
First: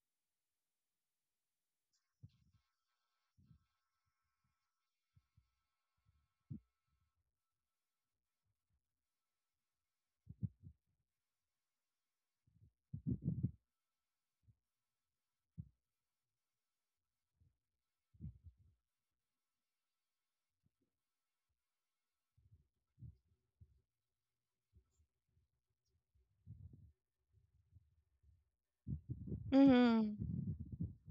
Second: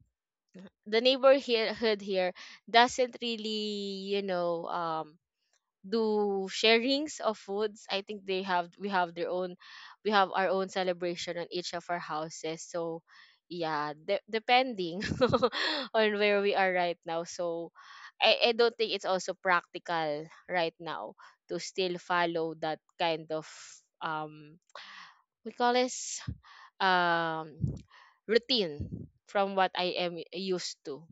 the neighborhood here doesn't really, you know, do sharings of foods. I think they have, we have their own, we have our own celebration on each of our houses. So yeah, depending on where we are right now. So I don't think it's also practical right now to still follow that kind of um we call this um routine from what I am Mhm. used to.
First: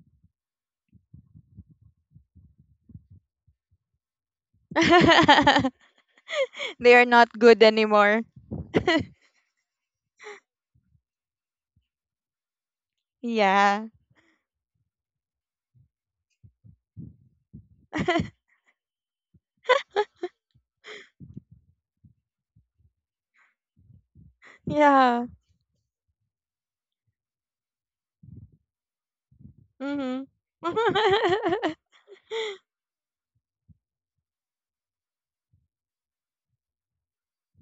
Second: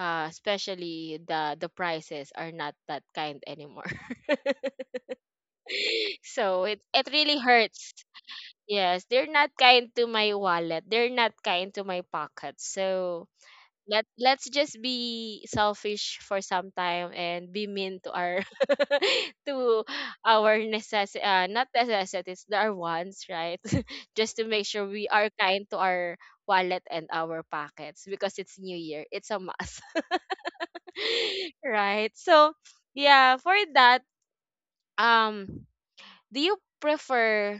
Especially the prices are not that kind anymore. So it They are it not really good hurts. anymore. Yes, they're not kind to my wallet. They're not kind to my pocket. So Yeah. Let's just be selfish for some time and be mean to our to our necess not necessities, our wants, right? Just to make sure we Yeah. are kind to our wallet and our pockets, because it's New Year. It's a must, Mhm. right? So yeah, for that, um do you prefer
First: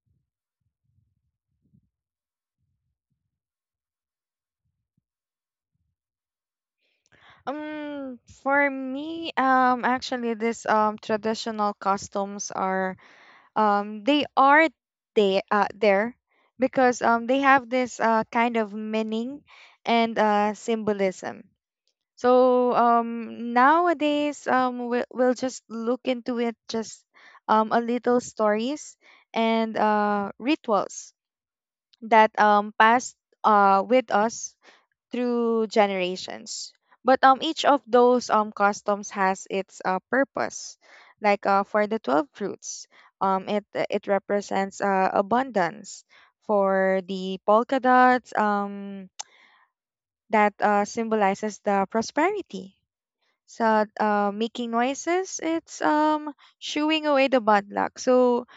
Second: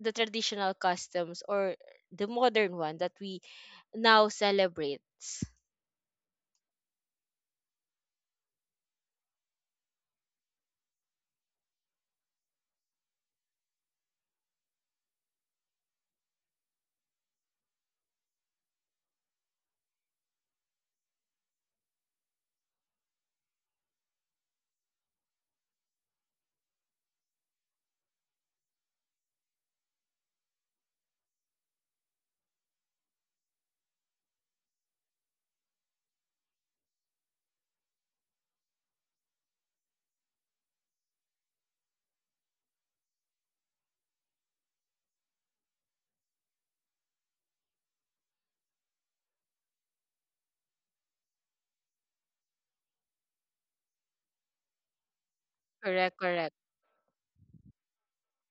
the traditional customs or the modern one that we now celebrate? For me, actually, this traditional customs are um they are they uh there, because they have this kind of meaning and symbolism. So nowadays, we'll just look into it, just a little stories and rituals that passed with us through generations. But, each of those customs has its purpose. Like, for the 12 fruits, it represents, abundance. For the polka dots, that, symbolizes the prosperity. So, making noises, it's Correct, correct. shooing away the bad luck. So,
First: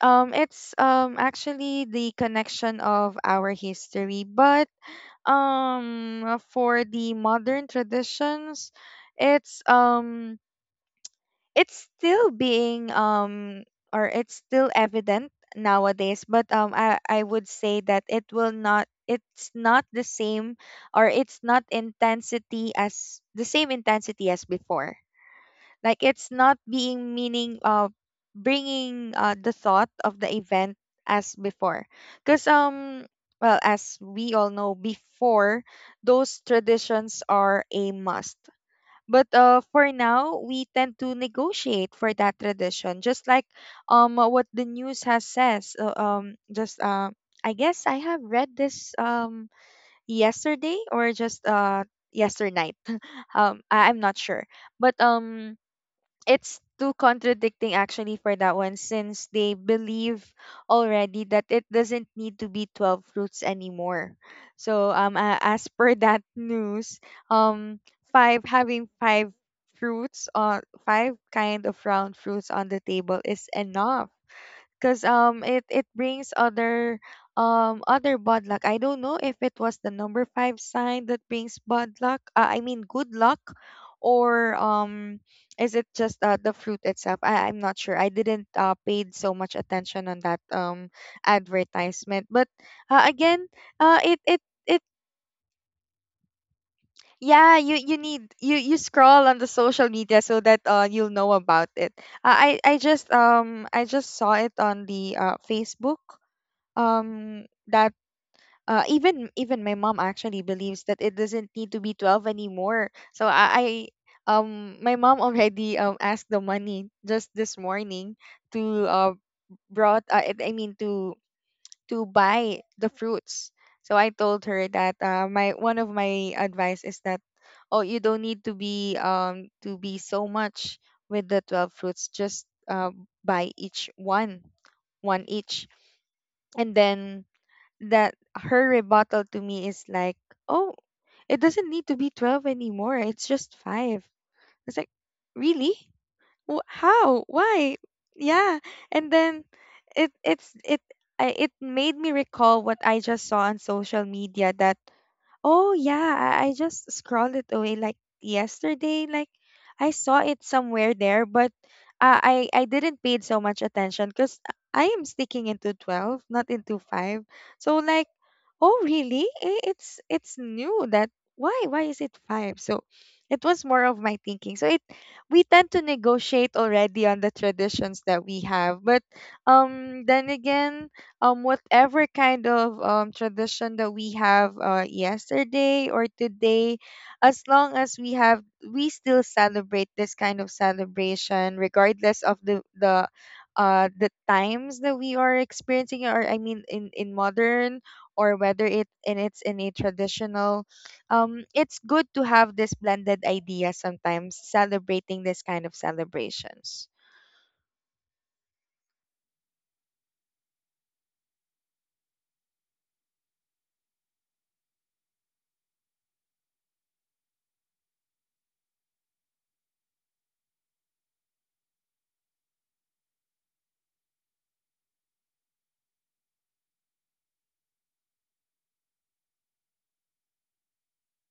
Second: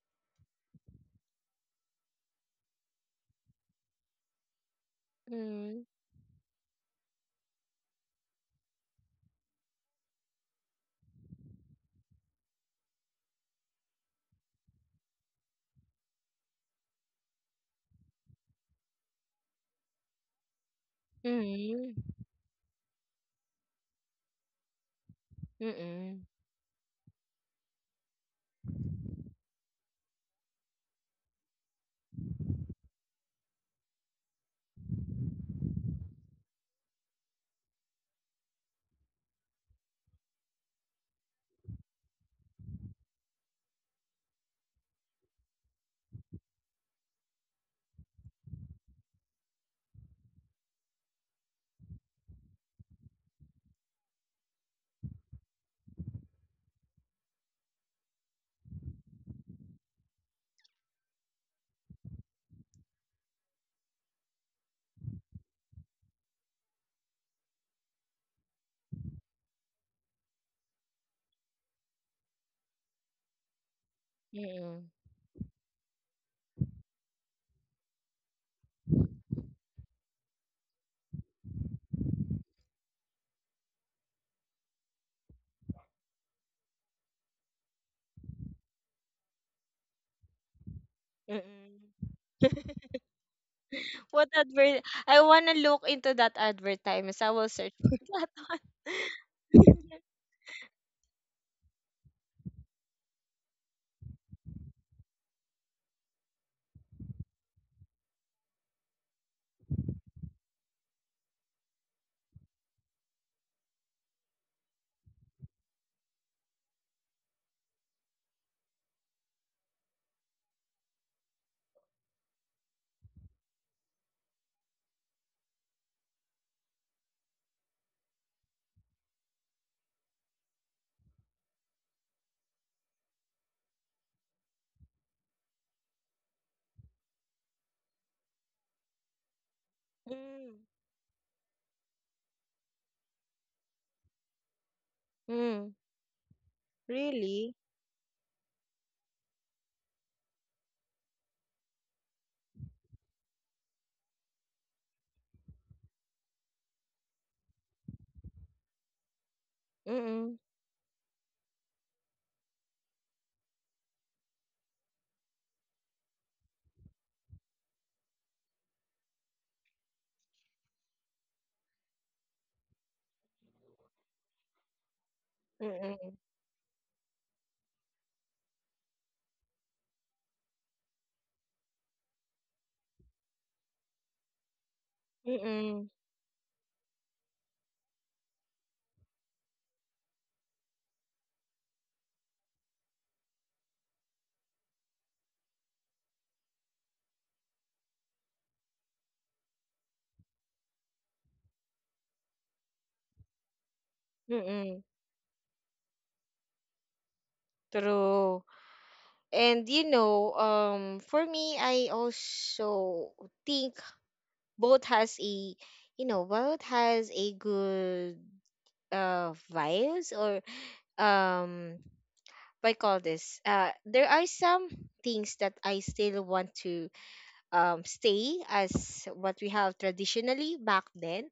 it's actually the connection of our history, but Mm, for the modern traditions, it's um it's still being, or it's still evident nowadays. But I would say that it's not the same, or it's not mm, intensity as the same intensity as before. Like, mm, it's not being meaning, bringing, the thought of the event as before. Cuz, well, as we all know, before those traditions are a must. But for now, we tend to negotiate for that tradition, just like what the news has says, just, I guess I have read this, yesterday, or just yesternight. I'm not sure. But it's too contradicting actually for that one, since they believe already that it doesn't need to be 12 fruits anymore. So, as per that news, um five having five fruits, or five kind of round fruits on the table is enough, mm, because it brings other, other bad luck. I don't know if it was the number five sign that brings bad luck. I mean good luck, or is it just, the fruit itself? I'm not sure. I didn't paid so much attention on that mm. advertisement. But, again, it What it it advert? I wanna look into that advertisement. I will yeah, search you for you that need, you scroll on the one. social media so that you'll know about it. I just saw it on the Facebook, that, even my mom actually believes that it doesn't need to be 12 anymore. So I my mom already, asked the money just this morning, to brought, I mean, to buy the fruits. So I told her that, my one of my advice is that, "Oh, you don't need to be, to be so much with the 12 fruits, just, buy each one, one each." And then, that her rebuttal to me is like, Mm, "Oh, it doesn't need to be 12 anymore. It's just 5." It's like, mm, "Really? How? really? Why?" Yeah. And then, it it's it it made me recall what I just saw on social media that, "Oh, yeah, I just scrolled it away like yesterday. Like, I saw Mm, it somewhere there, but, I didn't pay so much attention, cuz I am sticking into 12, not into 5." So, like, "Oh, really? It's new that, why is it five?" So it was more of my thinking. So it we mm, tend to mm, negotiate already on the traditions that we have. But, then again, whatever kind of tradition that we have, mm, yesterday or today, as long as we still celebrate this kind of celebration regardless of the times that we are experiencing, or I mean in modern, or whether it's in a traditional, it's good to have this blended idea mm, sometimes mm. celebrating this kind of celebrations. True. And you know, for me, I also think both has a, you know, both has a good vibes, or um what I call this, there are some things that I still want to stay as what we have traditionally back then,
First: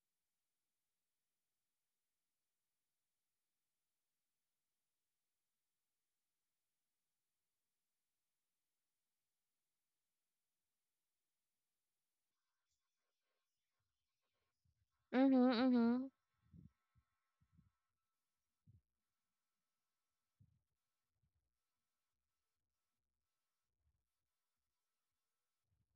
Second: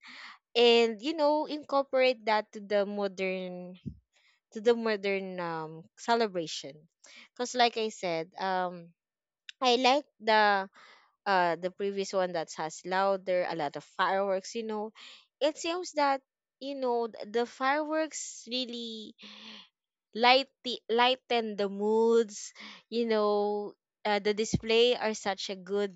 and, you know, incorporate that to the modern, to the modern celebration, because like I said, I like the previous one that has louder, a lot of fireworks, you know. Mm-hmm. It seems Mm-hmm. that, you know, the fireworks really light, lighten the moods, you know. The display are such a good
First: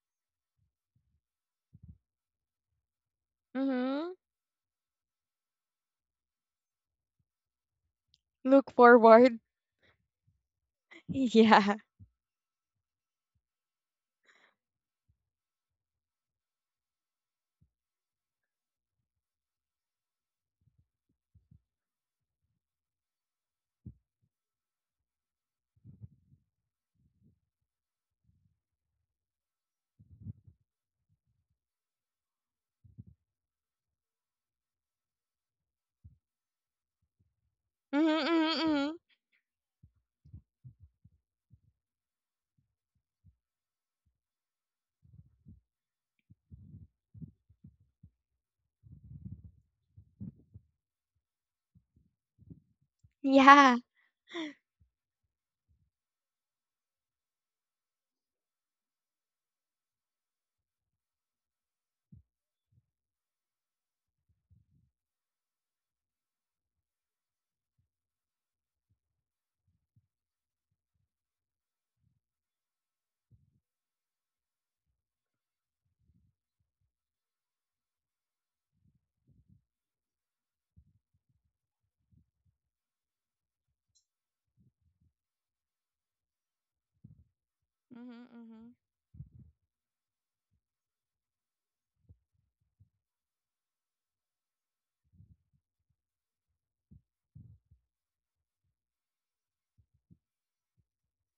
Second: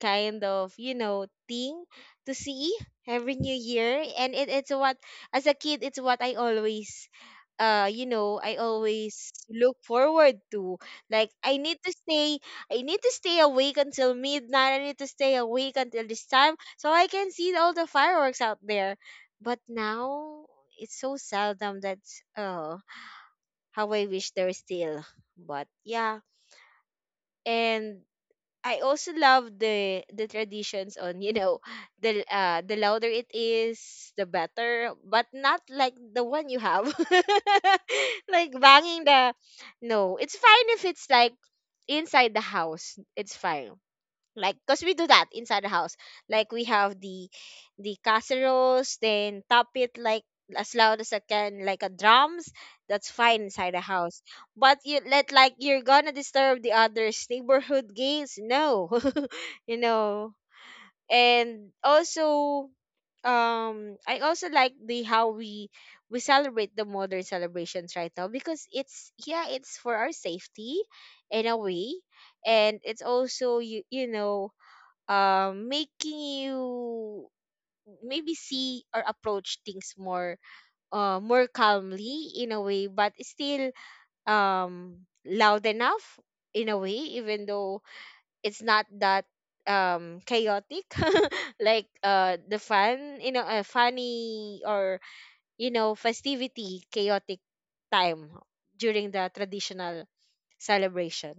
kind of, you know, thing to see every new year. Mm-hmm. And it's what, as a kid, it's what I always, you know, I Look always forward. look forward to. Like I Yeah. need to stay, I need to stay awake until midnight, I need to stay awake until this time so I can see all the fireworks out there. But now it's so seldom that uh how I wish they're still. But yeah, and I also love the traditions on, you know, the louder it is, the better. But not like the one you have, Mm-hmm. like Mm-hmm, mm-hmm. banging the. No, it's fine if it's like inside the house. It's fine, like, because we do that inside the house. Like we have the casseroles then top it, like as loud as I can, like a drums. That's fine inside Yeah. the house. But you, let, like, you're gonna disturb the others neighborhood gays, no. You know. And also, I also like the how we celebrate the modern celebrations right now, because it's, yeah, it's for our safety in a way, and it's also, you know, making you maybe see or approach things more more calmly in a way, but still loud enough in a way, even though it's Mm-hmm. not that chaotic like the fun, you know, a funny, or, you know, festivity chaotic time during the traditional celebration.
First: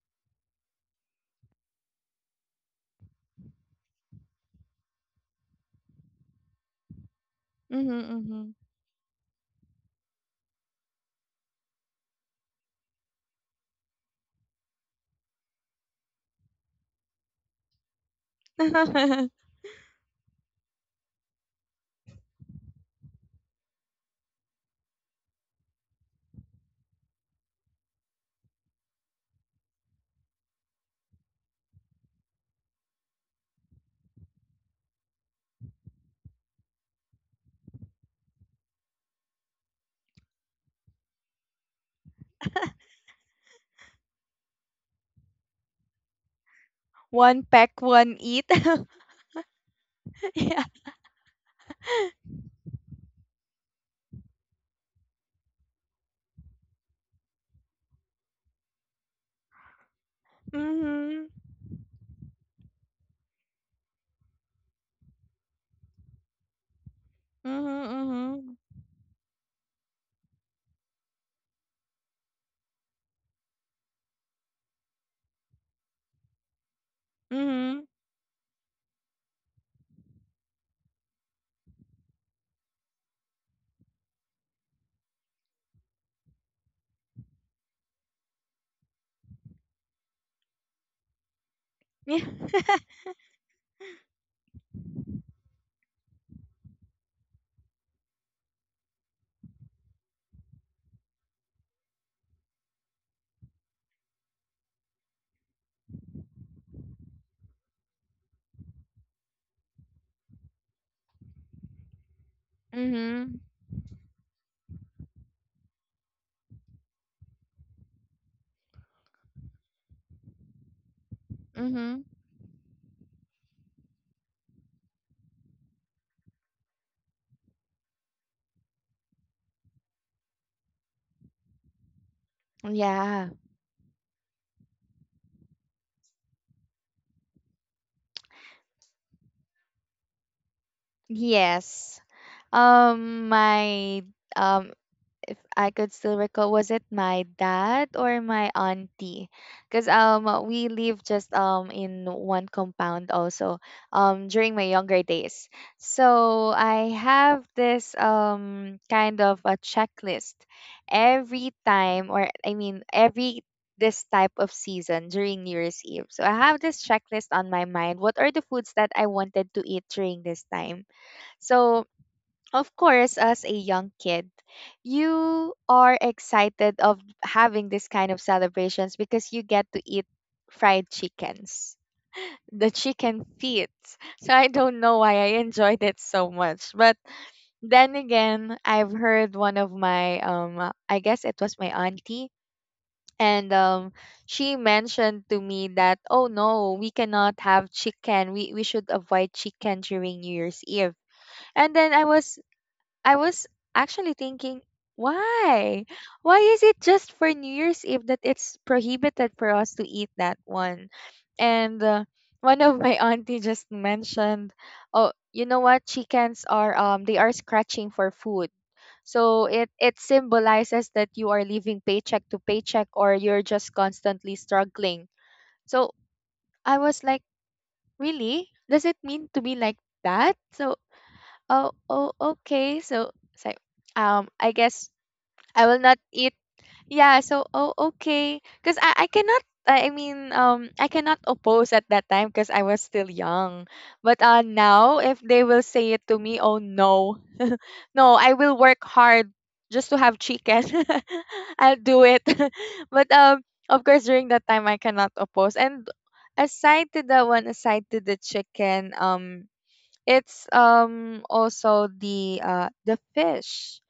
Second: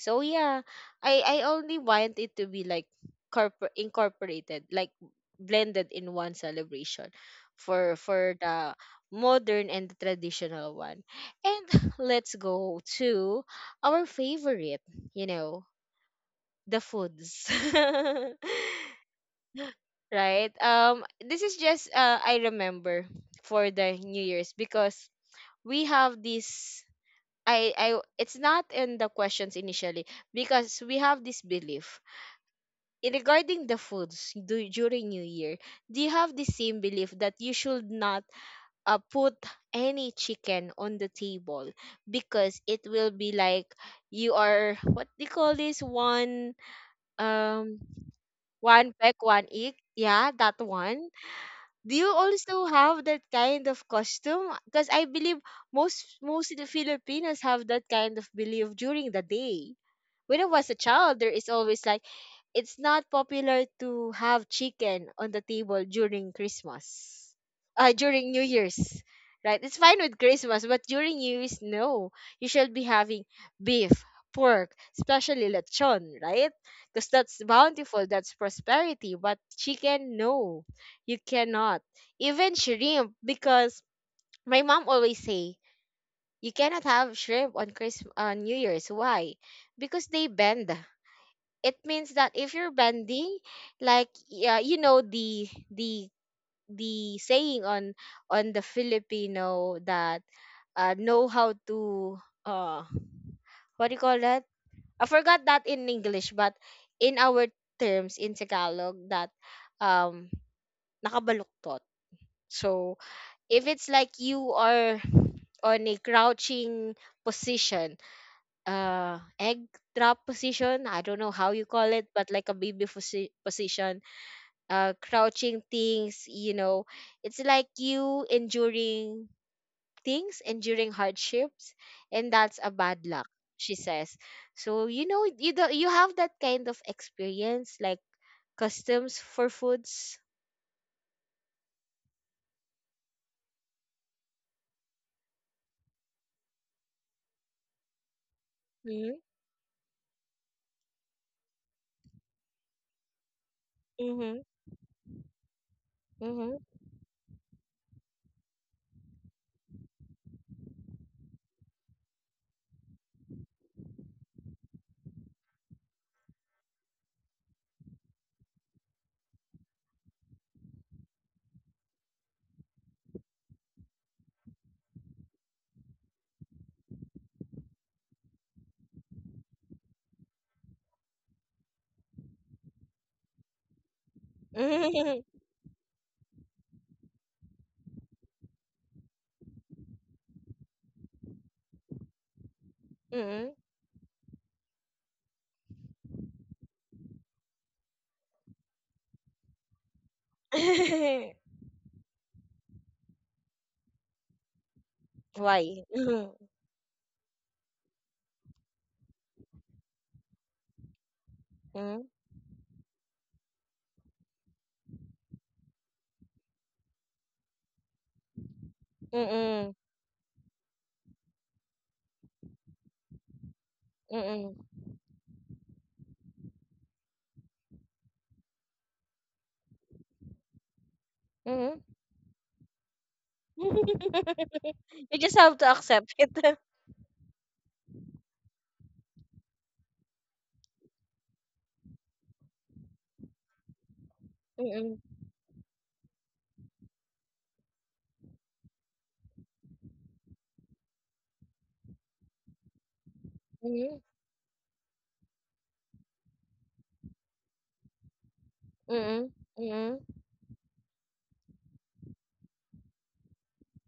So yeah, I only want it to be like incorporated, like blended in one celebration for Mm-hmm. the modern and the traditional one. And let's go to our favorite, you know, the foods. Mm-hmm. Right? This is just I remember, for the New Year's, because we have this, I it's not in the questions initially, because we have this belief in regarding the foods do, during New Year, do you have the same belief that you should not, put any chicken on the table, because it will be like you are what they call this one, One peck, um one eat. one peck one egg, yeah, that Yeah. one. Do you also have that kind of costume? Because I believe most, most of the filipinos have that kind of belief during the day. When I was a child, Mm-hmm. there is always like, it's not popular to have chicken on the table during Christmas. During New Mm-hmm. Year's. Right? It's fine with Christmas, but during New Year's, no. You should be having beef, pork, especially lechon, right? Because that's Mm-hmm. Mm-hmm. bountiful, that's prosperity. But chicken, no. You cannot. Even shrimp, because my mom always say, you cannot have shrimp on Christmas, on New Year's. Why? Because they bend, it means Yeah. that if you're bending, like, yeah, you know, the saying on the filipino that know how to uh what do you call that, I forgot that in english, but in our terms in tagalog, that um nakabaluktot. So Mm-hmm. if it's like you are on a crouching position, egg drop position, I don't know how you call Mm-hmm. it, but like a baby position. Crouching things, you know. It's like you enduring things, enduring hardships, and that's a bad Yeah. luck, she says. So, you know, you do, you have that kind of experience, like customs for foods. Yes. My um, if I could still recall, was it my dad or my Mm-hmm. auntie? Because, we live just in one compound also. Mm-hmm. During my younger days, so Mm-hmm. I have this kind of a checklist every time, or I mean every this type of season during New Year's Eve. So I have this checklist on my mind. What are the foods that I wanted to eat during this time? So, of course, as a young kid, you are excited of having this kind of celebrations because you get to eat fried chickens, the chicken feet. So I don't know why Mm-hmm. I enjoyed it so much. But then again, I've heard one of my, I guess it was my auntie, Mm-hmm. and she mentioned to me that, "Oh no, we cannot have chicken. We should avoid chicken during New Year's Eve." And then I was actually thinking, why? Why? Why Mm-hmm. is it just for New Year's Eve that it's prohibited for us to eat that one? And, one of my auntie just mentioned, "Oh, you know what? Chickens are They are scratching for food. So it Mm-hmm. it symbolizes that you are living paycheck to paycheck, or you're just constantly Mm-hmm. struggling." So I was like, "Really? Does it mean to be like that?" So, "Oh, Mm-hmm. oh, okay." So it's like, I guess You just have I to will not accept eat. it. Yeah. So, oh, okay. Because I cannot. I mean, I cannot oppose at that time because I was still young. But, now Mm-hmm. if they will say it to me, "Oh no, no, I will work hard just to have chicken. I'll do it." But of course, during that time, I cannot oppose. And aside to that one, aside to the chicken, Mm-hmm. Mm-hmm. it's also the fish.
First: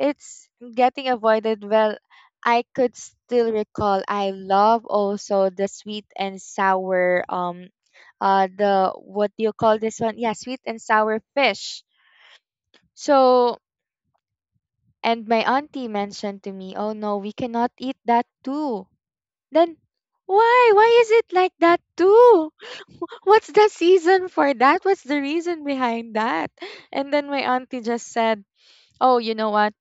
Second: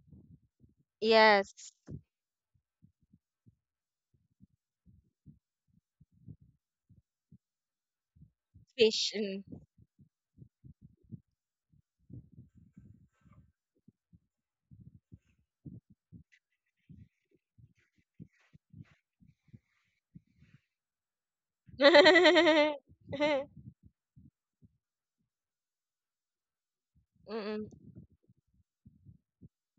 It's getting avoided. Yes, Well, I could still recall. I love also the sweet and sour the fish. what do Mm. you call this one? Yeah, sweet and sour fish. So and my auntie mentioned to me, "Oh no, we cannot eat that too." Then why? Why is it like that too? What's the season for that? What's the reason behind that? And then my Mm-mm, auntie just said, "Oh, you know what?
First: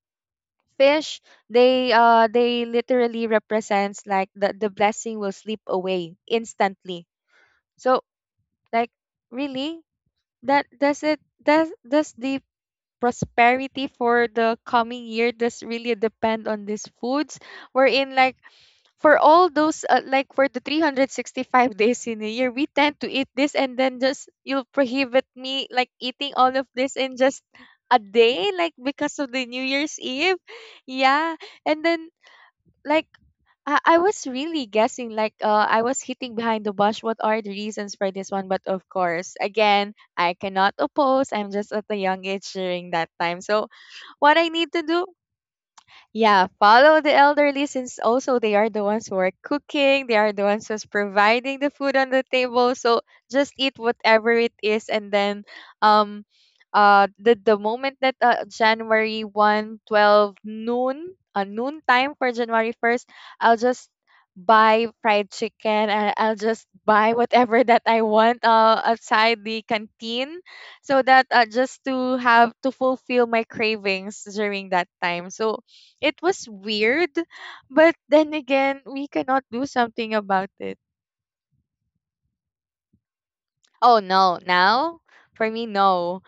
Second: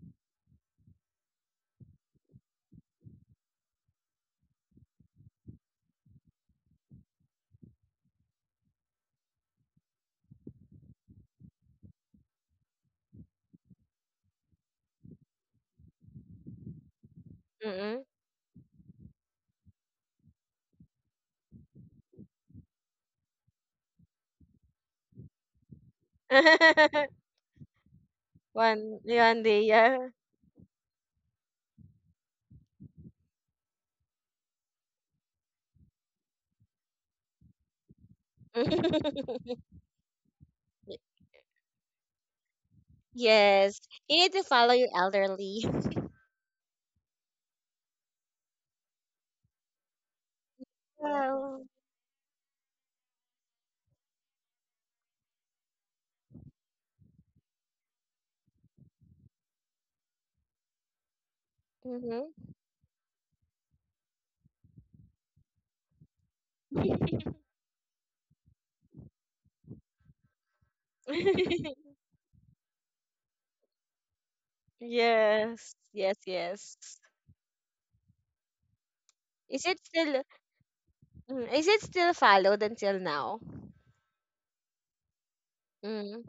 Fish, they literally represents like the blessing will slip away instantly. So like really that does it does the prosperity for the coming year does really depend on these foods? We're mm-mm. in like for all those like for the 365 days in a year we tend to eat this and then just you'll prohibit me like eating all of this in just a day like One, because of one the day, new year's yeah. eve yeah and then like I was really guessing like I was hitting behind the bush. What are the reasons for this one? But of course, again, I cannot oppose. I'm just at a young age during that time, so Yes, you need what to I follow need to your do, elderly. yeah, follow the elderly, since also they are the ones who are cooking, they are the ones who's providing Well, the food on the table. So just eat whatever it is and then um the moment that January 1st, 12 noon, noon time mm-hmm. for January 1st, I'll just buy fried chicken and I'll just buy whatever that I want outside the canteen so that just to have to fulfill my cravings during that time. So Yes, yes, it was yes. weird, but then again, we cannot Is do it something still, about it. mm, is it still followed until now? Oh no, now for me Mm, no.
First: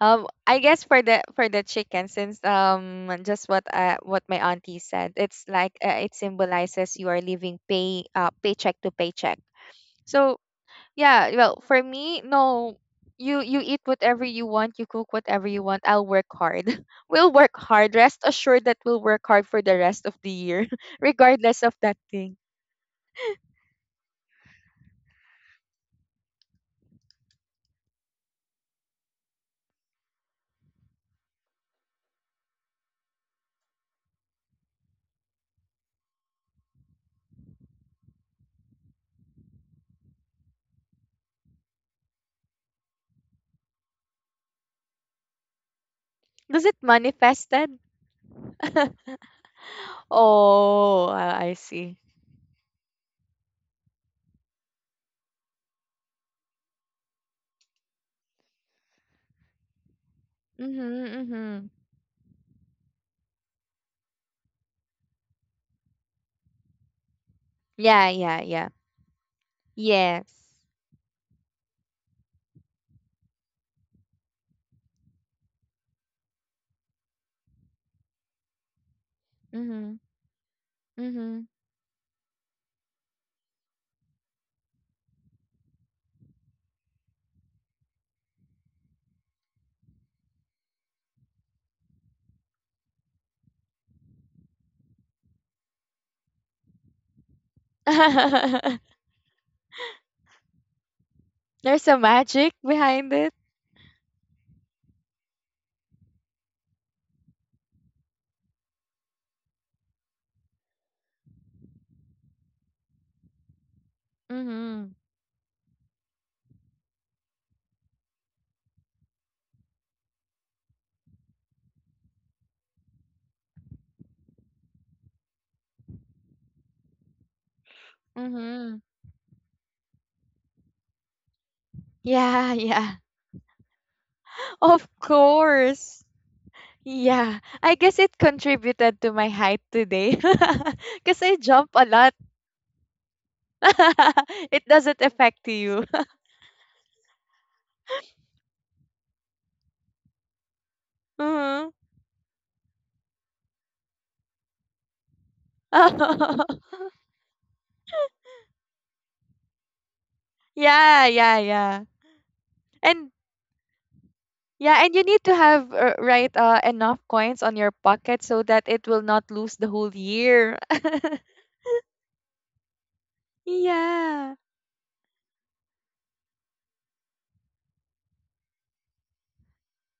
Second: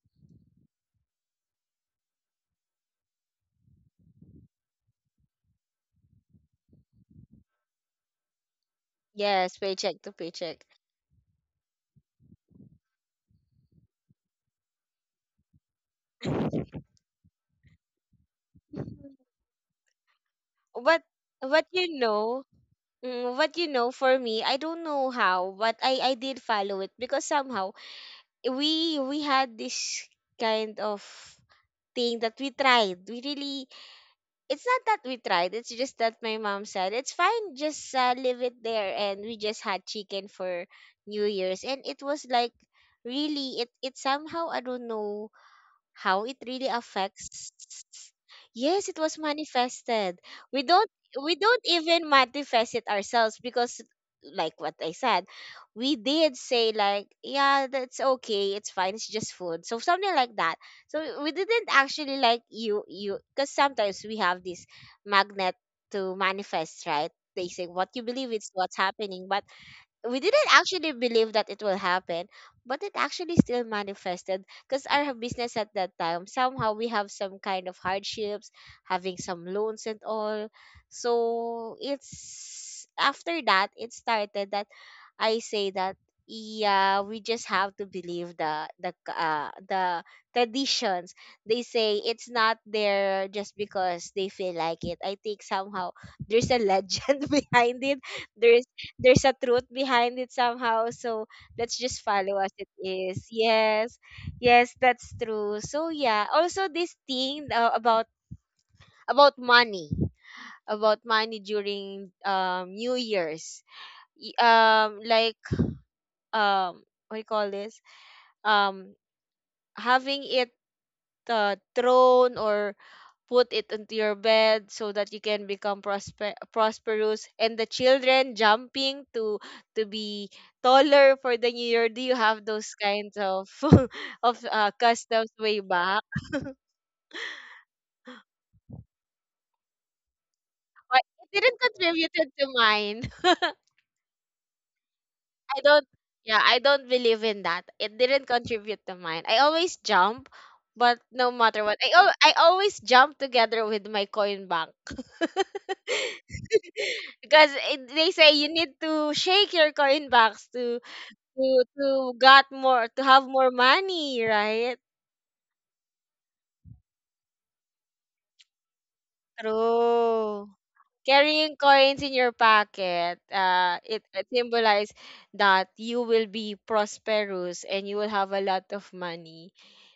I guess for the chicken, since just what my auntie said, it's like it symbolizes you are living paycheck to paycheck. yes, paycheck to So paycheck. yeah, well for me no, you eat whatever you want, you cook whatever you want. I'll work hard. We'll work hard. Rest assured that we'll work hard for the rest of the year, But regardless but of that you thing. know, mm, but you know, for me, I don't know how, but I did follow it because somehow we had this kind of thing that we tried. We really, it's not that we tried. It's just that my mom said it's fine. Just leave it there, and we just had chicken for New Year's, and it was like, really, it somehow, I don't know how it Was really it affects. manifested? Yes, it was manifested. We don't Oh, we I don't see. even manifest it ourselves because, like what I said, we did say like, yeah, that's okay, it's fine, it's just food, so something like that. So Mm-hmm, we didn't mm-hmm. actually, like, you, because sometimes we have this magnet to manifest, right? They say what you Yeah, believe yeah, is yeah. what's happening, but we Yes. didn't actually believe that it will happen, but it actually still manifested, because our business at that time somehow, we have some kind of hardships, having some loans Mm-hmm, and all. mm-hmm. So it's after that it started, that I say that, yeah, we just have to believe the the traditions. They say it's not there just because they feel like it. I think somehow there's a legend behind it. There, there's a truth behind it somehow. So let's There's a just follow as magic it behind is. it. Yes, yes, that's true. So yeah, also this thing, about money, about money during, new year's. Y-, Mm-hmm, like, what do you call this, um having it thrown or put it into your bed so that you can become prosperous, and the children mm-hmm. jumping to be taller for the new year. Do you have Yeah, those yeah. kinds of of, Of customs way back? course. Yeah. I guess it contributed to my height today. But Because I it didn't jump a contribute lot. to mine. It doesn't affect I don't, you. yeah, I don't believe in that. It didn't contribute to mine. I always jump, but no matter Mm-hmm. what. I I always jump together with my coin bank. Because it, they say you need to shake your coin banks to Yeah, yeah, to yeah. to got more, to And have more money, right? yeah, and you need to have enough coins on your pocket so that it will not lose the whole True. year. Carrying coins in your pocket, it, it Yeah. symbolizes that you will be prosperous and you will have a lot of money.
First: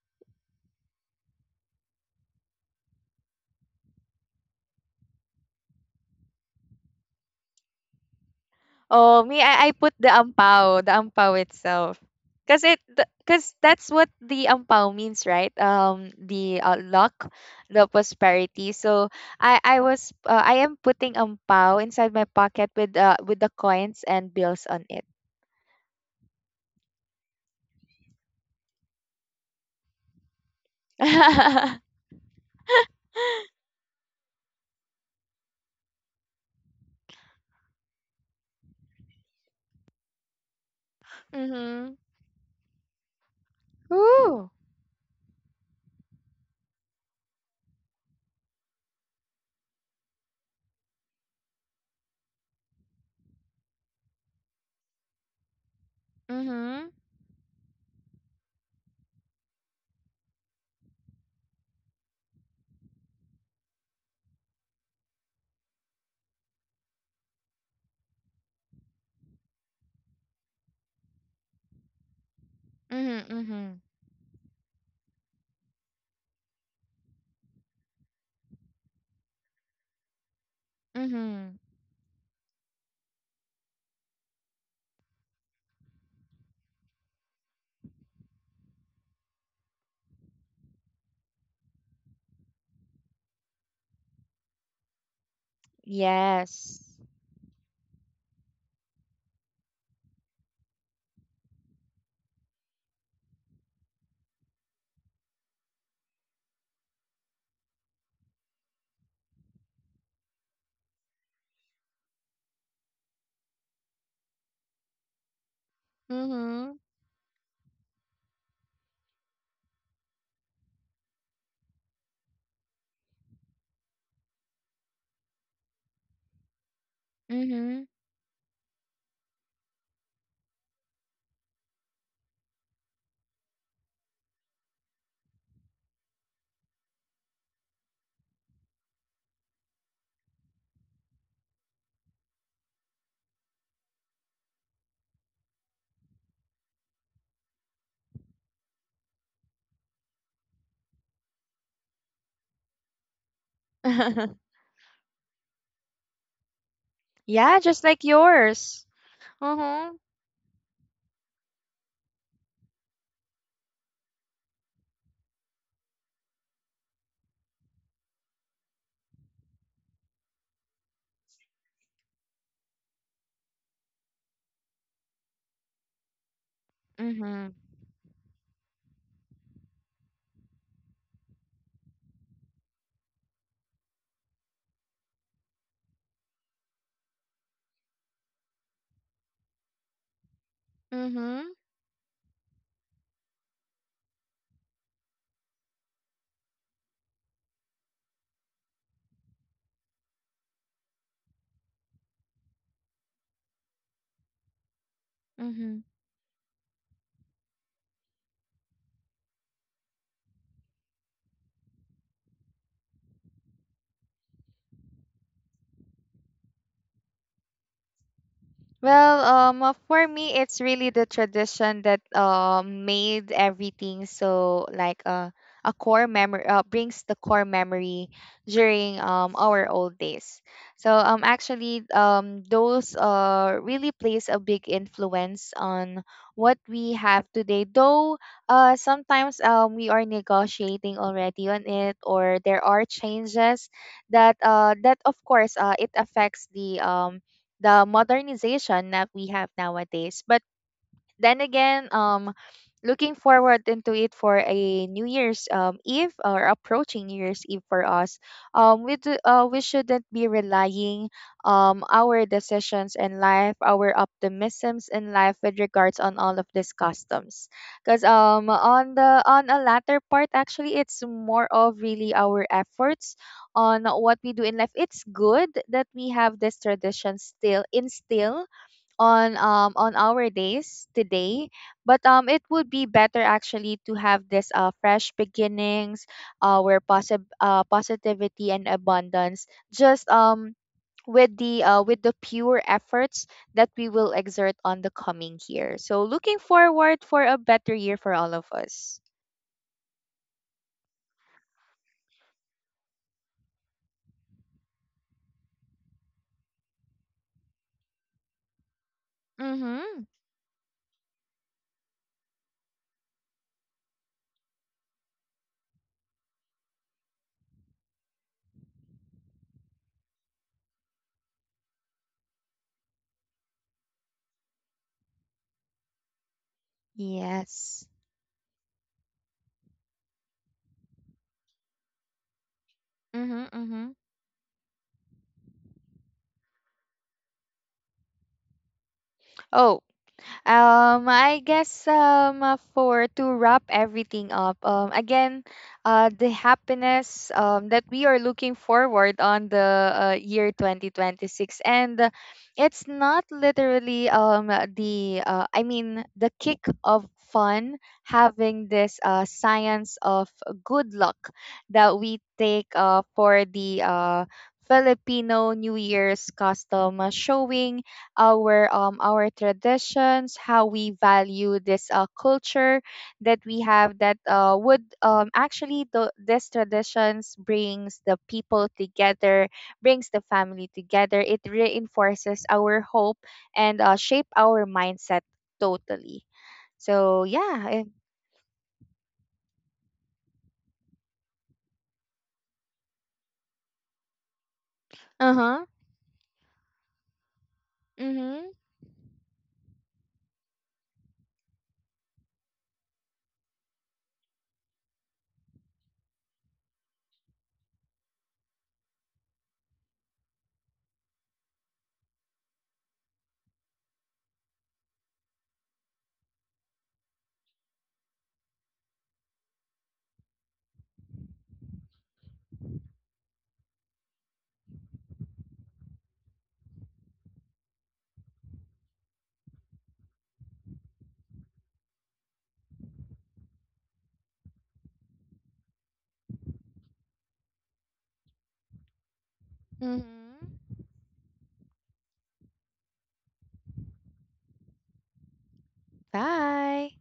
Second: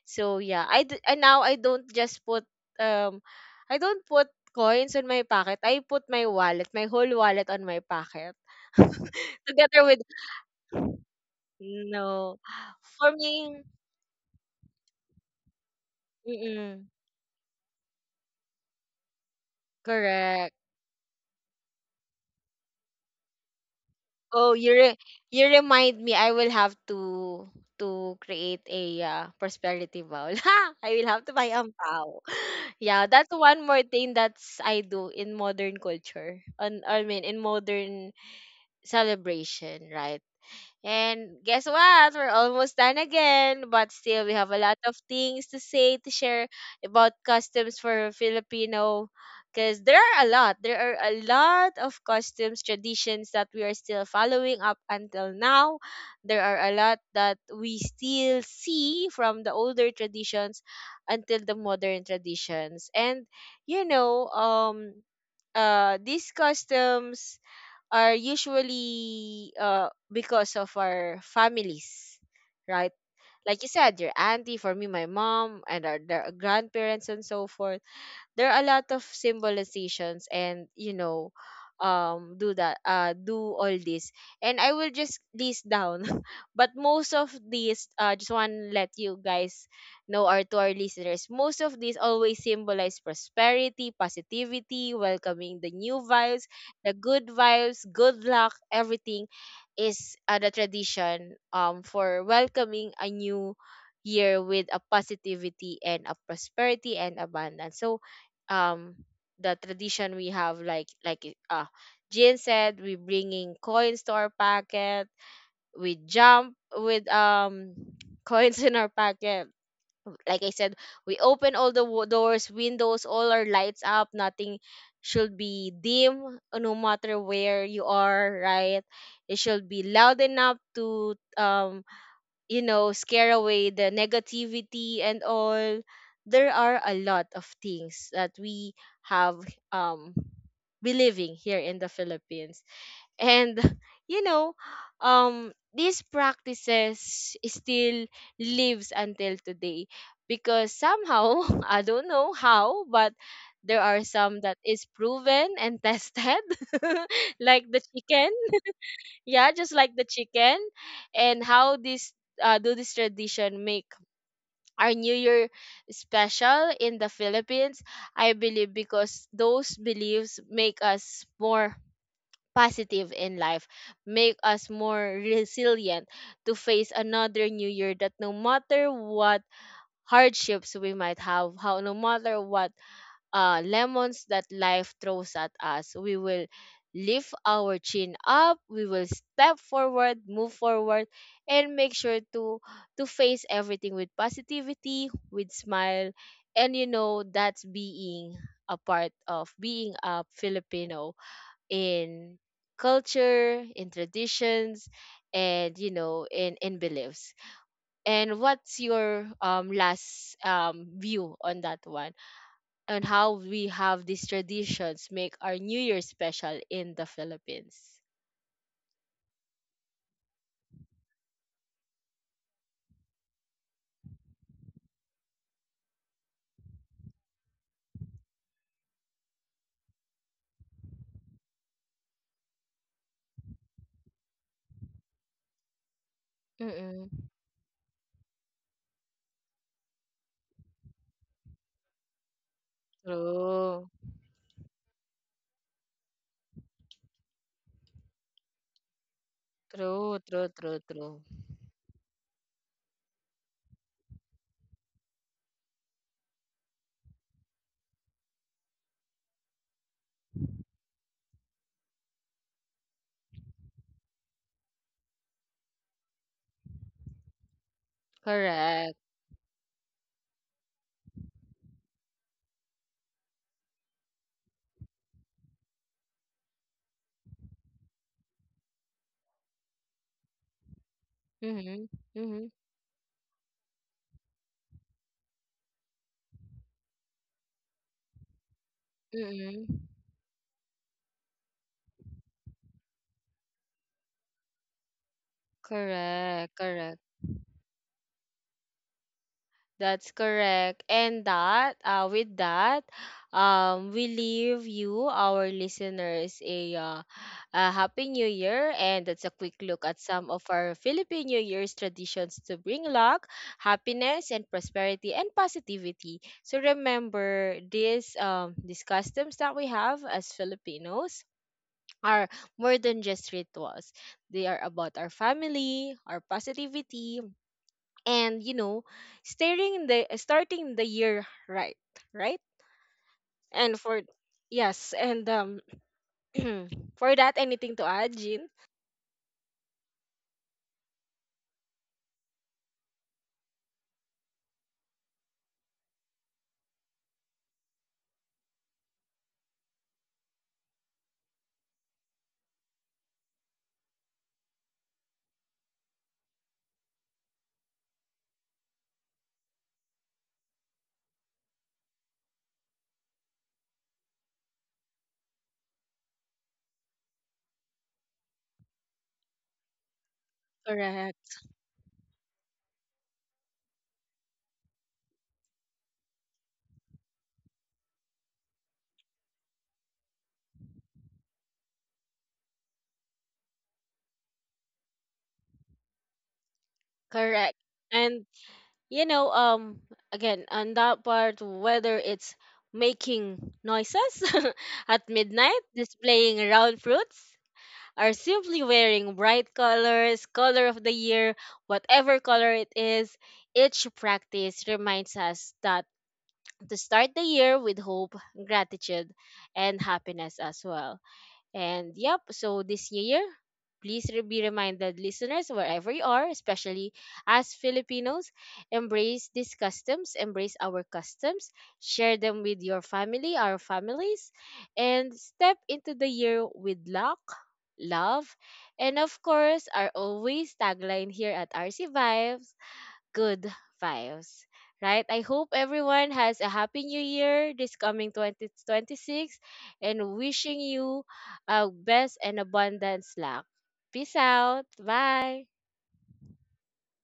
So yeah, I, and now I don't just put um, I don't put coins on my pocket. I put my wallet, my whole wallet on my pocket Oh, me I together put with, the ampao itself. no. Cuz it For cuz me, that's what the ampao means, right? The mm, Luck, the prosperity. So I was correct. I am putting ampao inside my pocket with the coins and Oh, bills you on it. you remind me. I will have to create a, prosperity bowl. Ha! I will have to buy a ampao. Yeah, that's one more thing that's I do in modern culture. On I mean In modern celebration, right? And guess Mhm. what? We're almost done again, but still we have Ooh. a lot of things to say to share about customs for Filipino because there are a lot. There are a lot of customs traditions that we are still following up until now. There are a Mhm. lot that we still see from the older traditions until the modern traditions. And you know, um these customs are usually because of our families, right? Mhm. Like you Mhm. said, your auntie, for me, my mom, and our their grandparents and so forth, there are a lot of symbolizations and, you know, Mhm. Do all this, and I will just list down. But most of these, just want to let you guys know, or to our listeners, most of these always symbolize prosperity, positivity, welcoming the new vibes, Yes. the good vibes, good luck. Everything is the tradition for welcoming a new year with a positivity and a prosperity and abundance. So um the tradition we have, like, Jean said, we bringing coins to our pocket, we jump Mhm. with coins in our pocket. Like I said, we open all the doors, windows, all our lights up, nothing should be dim, no matter where you Mhm. are, right? It should be loud enough to, you know, scare away the negativity and all. There are a lot of things that we have um believing here in the Philippines. And, you know, these practices still lives until today, because somehow I don't know how, but there are some that is proven and tested. Yeah, Like the just like chicken, yours. yeah, just like Mhm. the chicken. And how this do this tradition make our new year special in the Philippines. I believe because those beliefs make us more positive in life, make us more resilient to face another Mhm. new year, that no matter what hardships we might have, how no matter what lemons that life throws at us. We will lift our chin up, we will step forward, move forward, Mhm. and make sure to face everything with positivity, with smile, and you know, that's being a part of being a Filipino in culture, in traditions, and Mhm. you know, in beliefs. And what's your last view on that one? And how we have these traditions make our New Year special in the Philippines. Well, for me, it's really the tradition that made everything so like a core memory brings the core memory during our old days. So actually those really plays a big influence on what we Mm-mm. have today. Though sometimes we are negotiating already on it, or there are changes True. that that of course it affects the modernization that we have True, nowadays. But true, true, true. then again, looking forward into it for a New Year's Eve or approaching New Year's Eve for us, we do, we shouldn't be relying our decisions in life, our optimisms in life with regards on all of these customs, because on Correct. the on a latter part, actually it's more of really our efforts on what we do in life. It's good that we have this tradition still instill on our days today, Mm-hmm. but it Mm-hmm. would be better actually to have this fresh beginnings where positivity and abundance Mm-hmm. just with the pure efforts that we will exert on the coming year. So looking Correct, correct. forward for a better year for all of us. That's correct. And that, with that, we leave you, our listeners, a happy new year. And that's a quick look at Mhm. some of our Philippine New Year's traditions to bring luck, happiness, and prosperity and positivity. So remember, these customs that we have as Filipinos are more than just rituals. They are about our family, our positivity, Yes. and, you know, starting the year right, right. Mhm. And Mhm. for, yes, and for that, anything to add, Jean? Oh. For to wrap everything up. Again, the happiness that we are looking forward on the year 2026, and it's not literally the I mean the kick of fun having this science of good luck that we take for the Filipino New Year's custom, showing our traditions, how we Correct, value this culture that we have, that would actually the this traditions brings the people together, brings the family together. It reinforces our hope and shape our mindset totally. So correct. yeah. And, you know, again, on that part, whether it's making noises at Uh midnight, huh. displaying round fruits, or Mhm. simply wearing bright colors, color of the year, whatever color it is, each practice reminds us that to start the year with hope, gratitude, and happiness as well. And yep, so this year, please be reminded, listeners, wherever you are, especially as Filipinos, embrace these customs, embrace our customs, share them with your family, our families, and step into the year with luck. Love, and of course, our always tagline here at RC Vibes, good vibes, right? I hope everyone has a happy new year this coming 2026, and Mhm. wishing you a best and abundance luck. Peace out. Bye. Bye.